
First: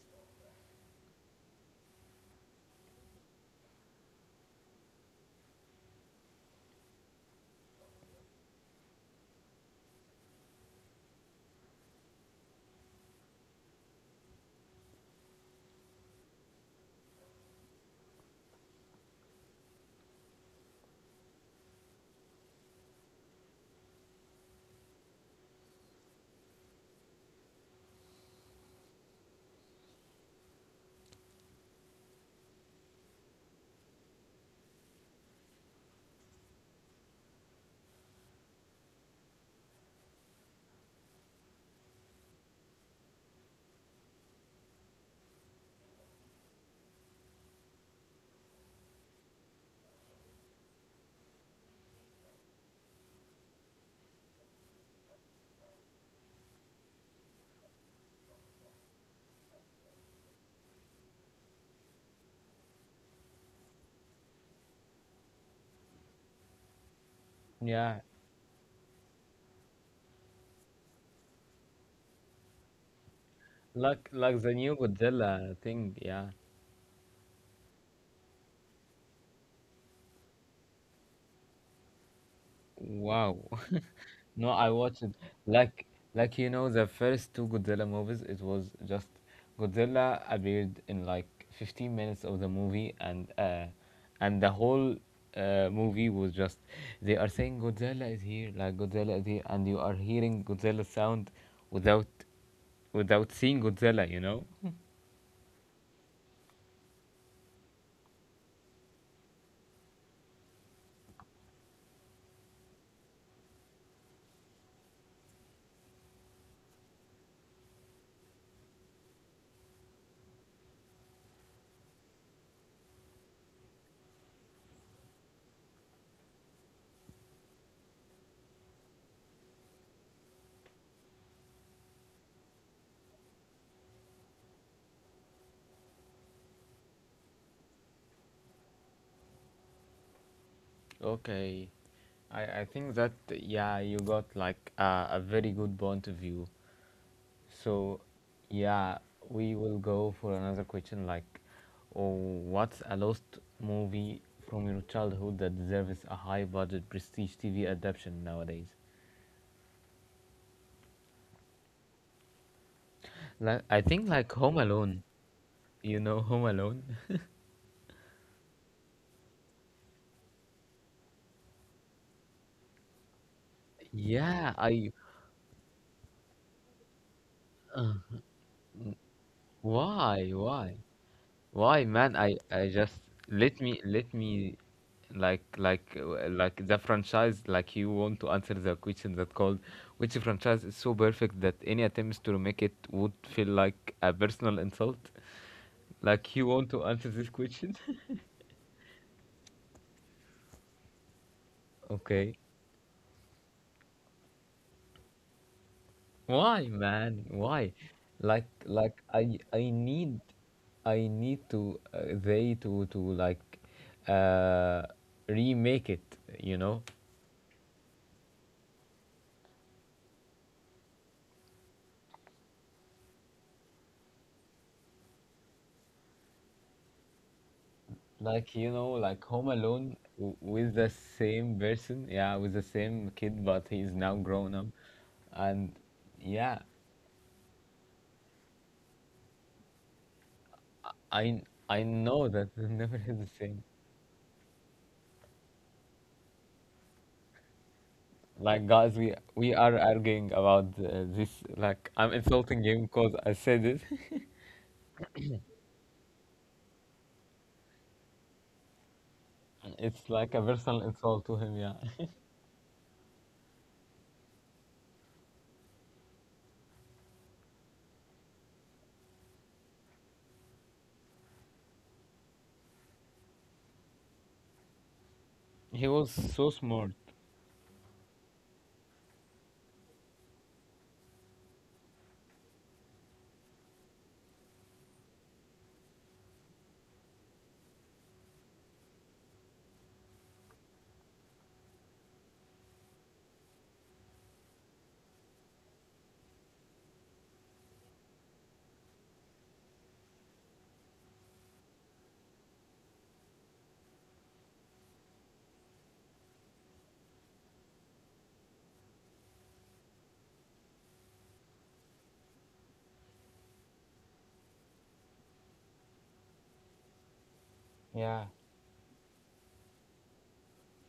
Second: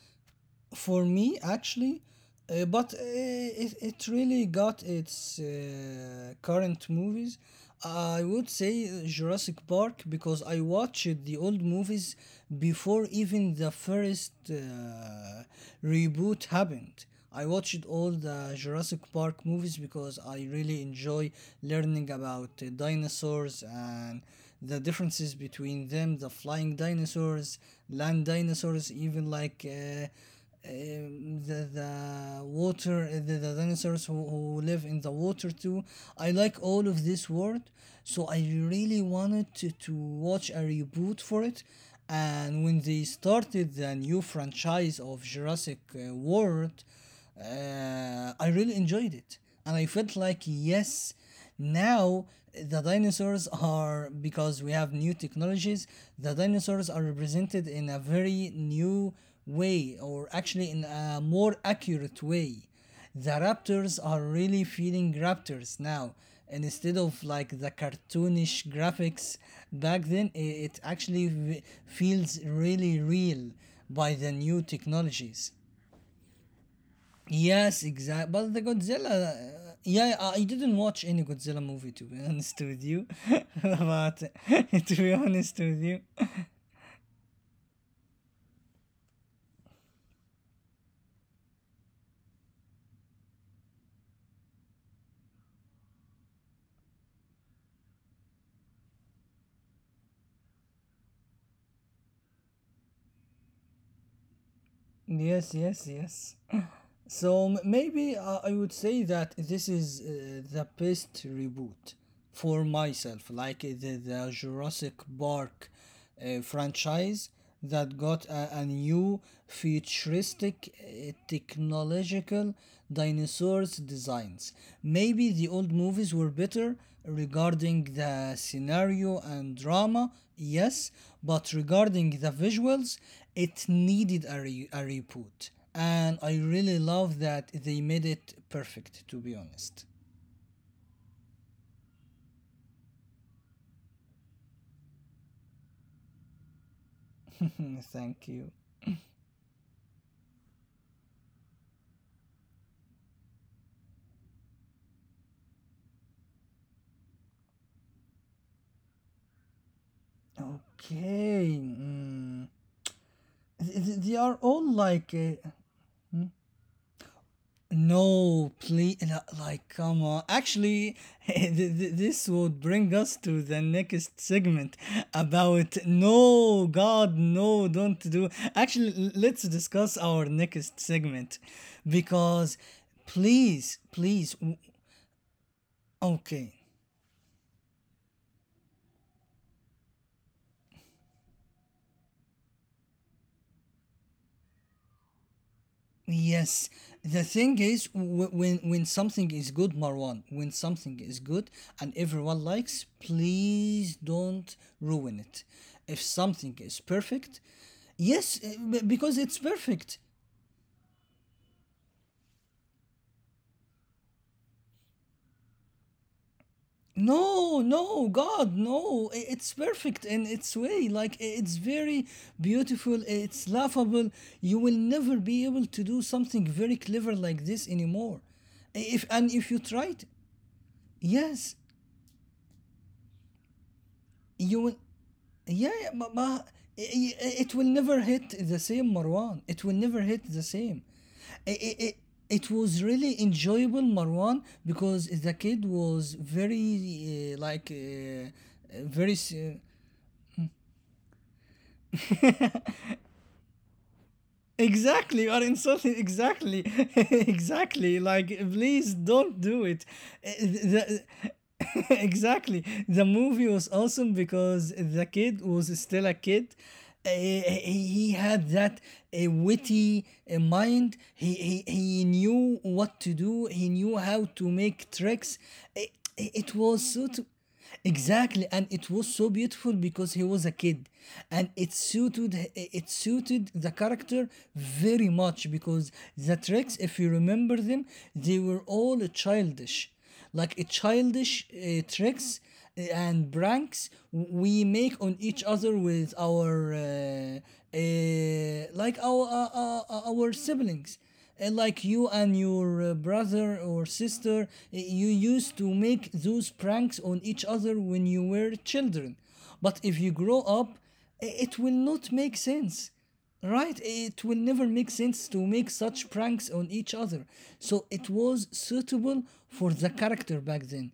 Speaker 2: for me actually, but it, it really got its current movies. I would say Jurassic Park, because I watched the old movies before even the first reboot happened. I watched all the Jurassic Park movies because I really enjoy learning about dinosaurs and the differences between them, the flying dinosaurs, land dinosaurs, even like the water the dinosaurs who live in the water too. I like all of this world, so I really wanted to watch a reboot for it. And when they started the new franchise of Jurassic World, I really enjoyed it. And I felt like, yes, now the dinosaurs are, because we have new technologies, the dinosaurs are represented in a very new way, or actually in a more accurate way. The raptors are really feeling raptors now. And instead of like the
Speaker 1: Yeah,
Speaker 2: cartoonish graphics back then, it actually feels really real by
Speaker 1: like
Speaker 2: the
Speaker 1: the new
Speaker 2: new
Speaker 1: Godzilla
Speaker 2: technologies.
Speaker 1: thing. Yeah.
Speaker 2: Yes, exact. But the Godzilla, yeah, I didn't watch any Godzilla movie, to be honest with you.
Speaker 1: Wow.
Speaker 2: But
Speaker 1: No, I watched,
Speaker 2: to be honest
Speaker 1: like
Speaker 2: with you,
Speaker 1: like, you know, the first two Godzilla movies. It was just Godzilla appeared in like 15 minutes of the movie, and, and the whole movie was just, they are saying Godzilla is here, like Godzilla is here, and you are hearing Godzilla sound without, without seeing Godzilla, you know.
Speaker 2: yes, yes, yes. So maybe I would say that this is the best reboot for myself, like the Jurassic Park franchise that got a new futuristic technological dinosaurs designs. Maybe the old movies were better regarding the scenario and drama, yes, but regarding the visuals, it needed a, a reboot, and I really love that they made it perfect, to be honest.
Speaker 1: Okay, I think that, yeah, you got like, a very good point of view. So,
Speaker 2: Thank
Speaker 1: yeah,
Speaker 2: you.
Speaker 1: we will go for another question, like, oh, what's a lost movie from your childhood that deserves a high budget prestige TV adaptation nowadays?
Speaker 2: Okay. Mm.
Speaker 1: Like, I think like
Speaker 2: They
Speaker 1: Home
Speaker 2: are all
Speaker 1: Alone.
Speaker 2: like.
Speaker 1: You know Home
Speaker 2: Hmm?
Speaker 1: Alone?
Speaker 2: No, please. Like, come on. Actually, this would bring us to the next
Speaker 1: Yeah, I.
Speaker 2: segment about no, God, no, don't do. Actually, let's discuss
Speaker 1: Why?
Speaker 2: our
Speaker 1: Why?
Speaker 2: next segment
Speaker 1: Why, man? I
Speaker 2: because
Speaker 1: just, let me,
Speaker 2: please,
Speaker 1: let
Speaker 2: please.
Speaker 1: me, like,
Speaker 2: Okay.
Speaker 1: like, the franchise, like, you want to answer the question that called, which franchise is so perfect that any attempts to remake it would feel like a personal insult? Like, you want
Speaker 2: Yes,
Speaker 1: to answer
Speaker 2: the
Speaker 1: this
Speaker 2: thing
Speaker 1: question?
Speaker 2: is, when something is good, Marwan, when something is good and
Speaker 1: Okay.
Speaker 2: everyone likes, please don't ruin it. If something
Speaker 1: Why,
Speaker 2: is
Speaker 1: man?
Speaker 2: perfect,
Speaker 1: Why?
Speaker 2: yes,
Speaker 1: Like
Speaker 2: eh,
Speaker 1: like
Speaker 2: because it's
Speaker 1: I
Speaker 2: perfect.
Speaker 1: need, I need to, they to, like, uh remake it, you know?
Speaker 2: No, no, God, no, it's perfect in its way. Like it's very beautiful, it's laughable. You will never be able to do something very clever like this
Speaker 1: Like,
Speaker 2: anymore.
Speaker 1: you know, like Home
Speaker 2: If and
Speaker 1: Alone,
Speaker 2: if you tried,
Speaker 1: with the same
Speaker 2: yes,
Speaker 1: person, yeah, with the same kid, but he's now grown up.
Speaker 2: you will...
Speaker 1: And,
Speaker 2: Yeah, yeah,
Speaker 1: yeah,
Speaker 2: but it will never hit the same, Marwan. It will never hit the same.
Speaker 1: I I
Speaker 2: It it
Speaker 1: know
Speaker 2: it
Speaker 1: that it never
Speaker 2: it
Speaker 1: is the
Speaker 2: was
Speaker 1: same.
Speaker 2: really enjoyable, Marwan, because the kid was very,
Speaker 1: Like, guys,
Speaker 2: very
Speaker 1: we
Speaker 2: s-
Speaker 1: are arguing about this. Like, I'm insulting him because I said it.
Speaker 2: exactly, you are insulting. Exactly, exactly. Like, please don't do it.
Speaker 1: It's like
Speaker 2: Eh,
Speaker 1: a
Speaker 2: eh,
Speaker 1: personal
Speaker 2: the-
Speaker 1: insult to him, yeah.
Speaker 2: exactly. The movie was awesome because the kid was still a kid. He had that witty mind. He knew what to do. He knew how to make tricks.
Speaker 1: He
Speaker 2: It
Speaker 1: was so
Speaker 2: Was
Speaker 1: smart.
Speaker 2: so. Exactly, and it was so beautiful because he was a kid, and it suited the character very much because the tricks, if you remember them, they were all childish, like a childish tricks and pranks we make on each other with our our siblings. Like you and your brother or sister, you used to make those pranks on each other when you were children. But if you grow up, it will not make sense. Right, it will never make sense to make such pranks on each other. So it
Speaker 1: Yeah,
Speaker 2: was suitable for the character back then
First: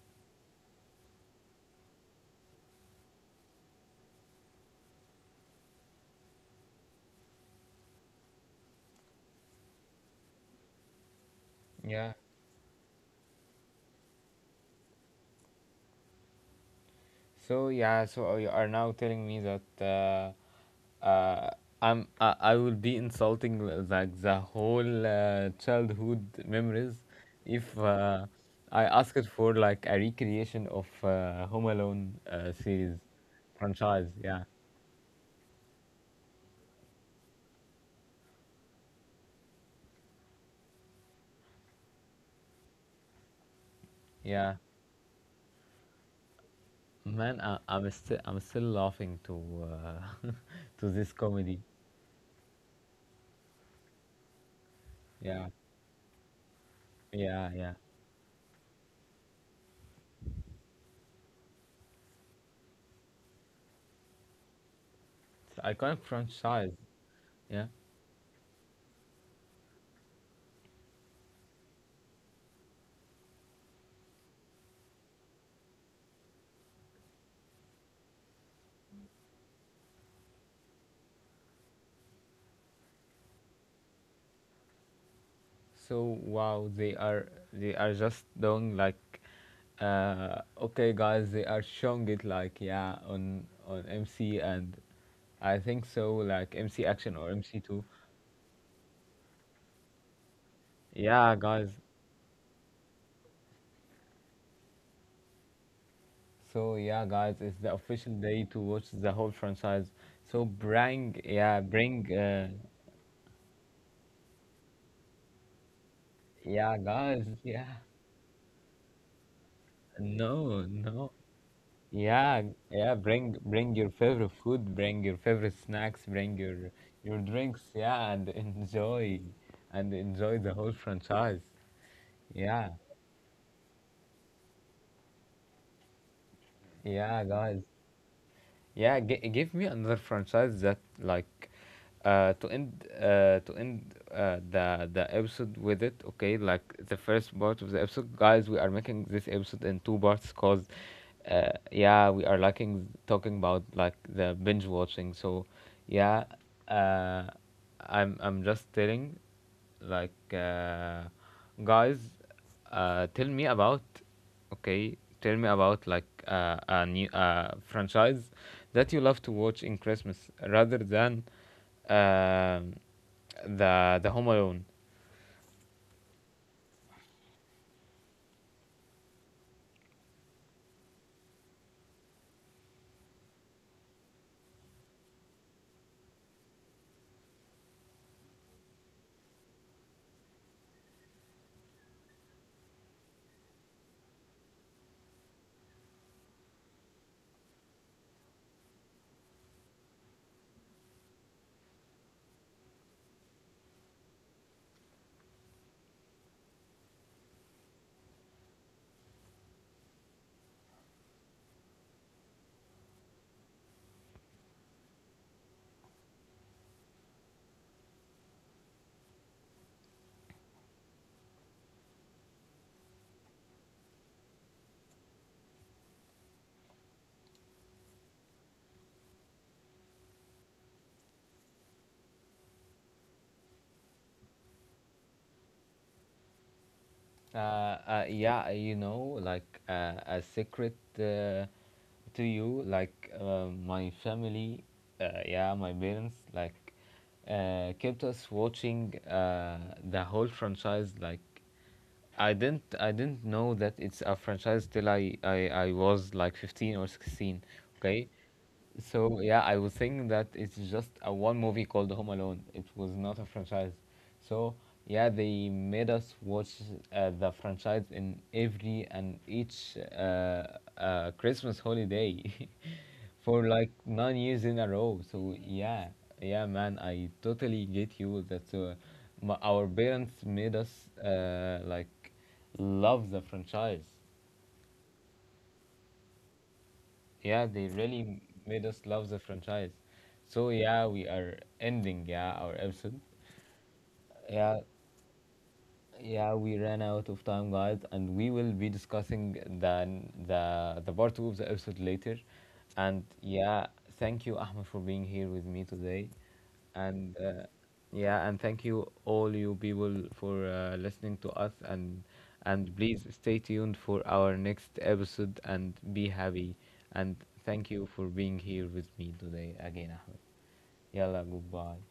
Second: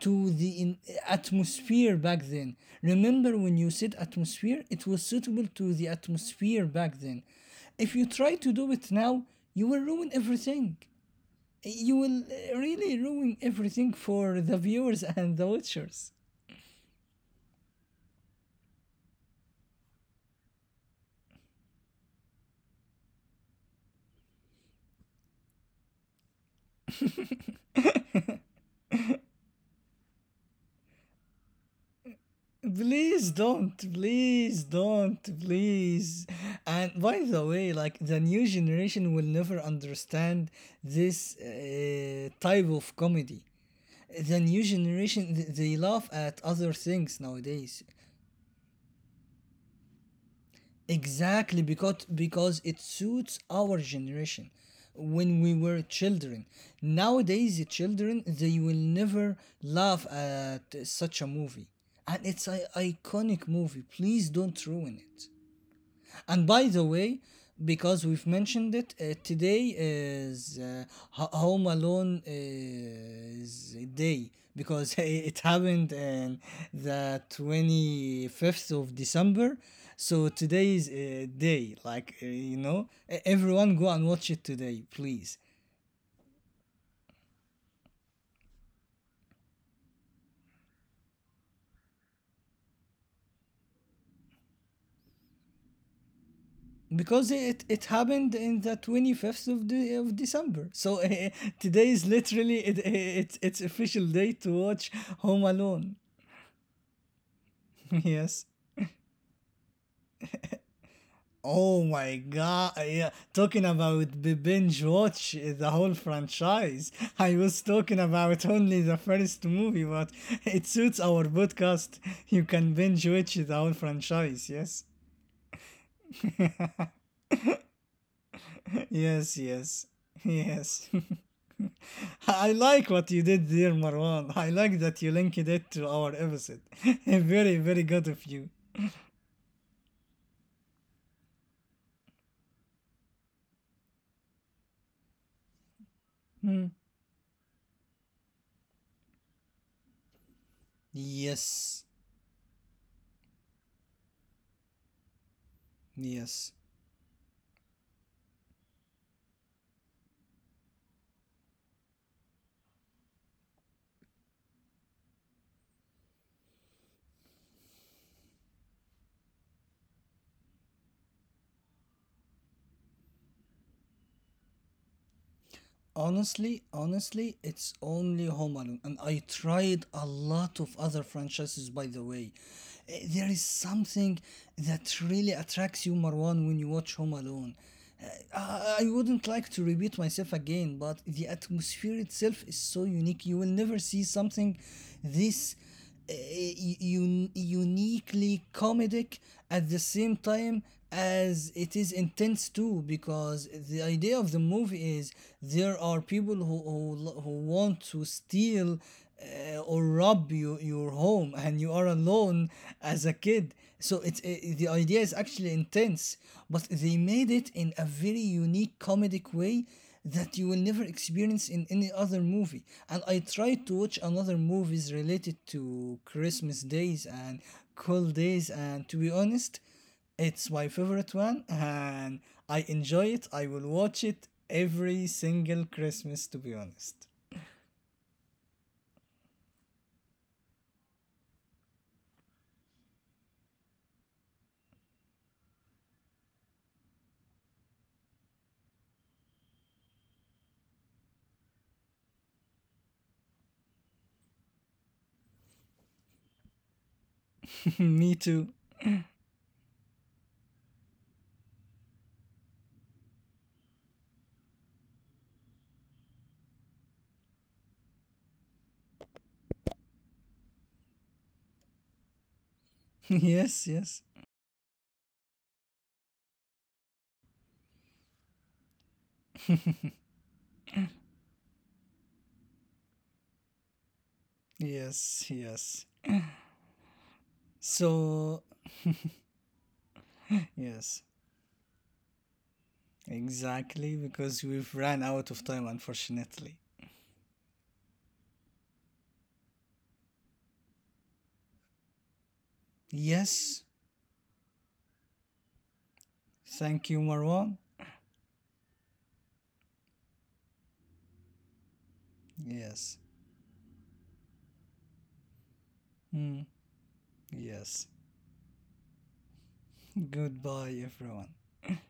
Speaker 2: to the atmosphere back then. Remember when you said atmosphere, it was suitable to the atmosphere back then. If you try to do it now, you will ruin everything. You
Speaker 1: yeah.
Speaker 2: will really ruin everything for the viewers and the watchers.
Speaker 1: So yeah, so you are now telling me that, uh, uh, I will be insulting, like, the whole childhood memories if I ask it for like a recreation of, Home Alone, series,
Speaker 2: Please don't,
Speaker 1: franchise. Yeah,
Speaker 2: please don't, please. And by the way, like the new generation will never understand this type of comedy. The
Speaker 1: yeah,
Speaker 2: new generation they laugh at other things
Speaker 1: man,
Speaker 2: nowadays.
Speaker 1: I'm still laughing to, to this comedy.
Speaker 2: Exactly, because it suits our generation when
Speaker 1: Yeah,
Speaker 2: we were children.
Speaker 1: yeah,
Speaker 2: Nowadays the
Speaker 1: yeah.
Speaker 2: children, they will never laugh at such a movie, and it's an iconic movie, please don't ruin it.
Speaker 1: It's iconic
Speaker 2: And
Speaker 1: franchise.
Speaker 2: by the way,
Speaker 1: Yeah.
Speaker 2: because we've mentioned it, today is Home Alone is day because it happened in the 25th of December. So today is a day, like, you know, everyone go and watch it today, please.
Speaker 1: So, wow, they are just doing like, okay, guys, they are showing it, like, yeah, on MC and I think so like MC Action
Speaker 2: Because
Speaker 1: or
Speaker 2: it,
Speaker 1: MC
Speaker 2: it
Speaker 1: Two.
Speaker 2: happened in the 25th of, the, of December. So
Speaker 1: Yeah, guys.
Speaker 2: today is literally it's official day to watch Home Alone.
Speaker 1: So yeah, guys, it's the official
Speaker 2: Yes.
Speaker 1: day to watch the whole franchise. So bring, yeah,
Speaker 2: Oh my
Speaker 1: bring,
Speaker 2: god, yeah, talking about the binge watch the whole
Speaker 1: yeah,
Speaker 2: franchise.
Speaker 1: guys,
Speaker 2: I was
Speaker 1: yeah,
Speaker 2: talking about only the first movie, but it
Speaker 1: no,
Speaker 2: suits
Speaker 1: no.
Speaker 2: our podcast. You
Speaker 1: Yeah,
Speaker 2: can
Speaker 1: yeah,
Speaker 2: binge watch
Speaker 1: bring
Speaker 2: the whole
Speaker 1: bring your favorite
Speaker 2: franchise,
Speaker 1: food,
Speaker 2: yes?
Speaker 1: bring your favorite snacks, bring your drinks, yeah, and enjoy
Speaker 2: Yes, yes.
Speaker 1: and enjoy the whole
Speaker 2: Yes.
Speaker 1: franchise.
Speaker 2: I
Speaker 1: Yeah,
Speaker 2: like what you did there, Marwan. I like that you linked it to our episode.
Speaker 1: yeah,
Speaker 2: Very,
Speaker 1: guys.
Speaker 2: very good of you.
Speaker 1: Yeah, give me another franchise that, like, to end, the episode with it. Okay,
Speaker 2: Hmm.
Speaker 1: like the first part of the episode, guys. We are making this episode in two parts, because,
Speaker 2: Yes.
Speaker 1: yeah, we are liking talking about like the binge watching. So yeah,
Speaker 2: Yes.
Speaker 1: uh, I'm just telling, like, guys, tell me about, okay, tell me about like, a new franchise that you love to watch in Christmas, rather than, um the Home Alone.
Speaker 2: Honestly, honestly, it's only Home Alone, and I tried a lot of other franchises. By the way, eh, there is something that really attracts you, Marwan, when you watch Home Alone. Eh, I wouldn't like to repeat myself again, but the atmosphere itself is so unique. You will never see something this uniquely comedic at the same time as it is intense too, because the idea of the movie is there are people who who want to steal or rob you your home, and you are alone as a kid. So it's the idea is actually intense, but they made it in a very unique comedic way that you will never experience in any other movie. And I tried to watch another movies related to Christmas days and cold days. And to be honest, it's my favorite one, and I enjoy it. I will watch it every single Christmas. To be honest,
Speaker 1: Uh, yeah, you know, like, a secret, to you, like, my family, yeah, my parents, like, kept us watching, the whole franchise. Like, I didn't know that it's a franchise till, I was like 15 or 16. Okay,
Speaker 2: me too.
Speaker 1: so yeah, I was thinking that it's just a one movie called Home Alone. It was not a franchise. So yeah, they made us watch, the franchise in every and each, Christmas holiday for
Speaker 2: yes,
Speaker 1: like
Speaker 2: yes,
Speaker 1: 9 years in a row. So yeah, yeah, man, I totally get you, that, our parents made us, like, love the franchise.
Speaker 2: yes, yes.
Speaker 1: Yeah, they really
Speaker 2: So
Speaker 1: made us love the franchise. So yeah,
Speaker 2: yes,
Speaker 1: we are ending, yeah, our episode.
Speaker 2: exactly because
Speaker 1: Yeah,
Speaker 2: we've ran out of time,
Speaker 1: yeah,
Speaker 2: unfortunately.
Speaker 1: we ran out of time, guys, and we will be discussing the the part 2 of the episode later. And
Speaker 2: Yes.
Speaker 1: yeah, thank you, Ahmed, for being here with me today.
Speaker 2: Thank you,
Speaker 1: And,
Speaker 2: Marwan.
Speaker 1: yeah, and thank you all you people for, listening to us. And
Speaker 2: Yes.
Speaker 1: please stay tuned for our next episode and be
Speaker 2: Hmm.
Speaker 1: happy. And thank you
Speaker 2: Yes.
Speaker 1: for being here with me today again, Ahmed.
Speaker 2: Goodbye,
Speaker 1: Yalla,
Speaker 2: everyone.
Speaker 1: goodbye.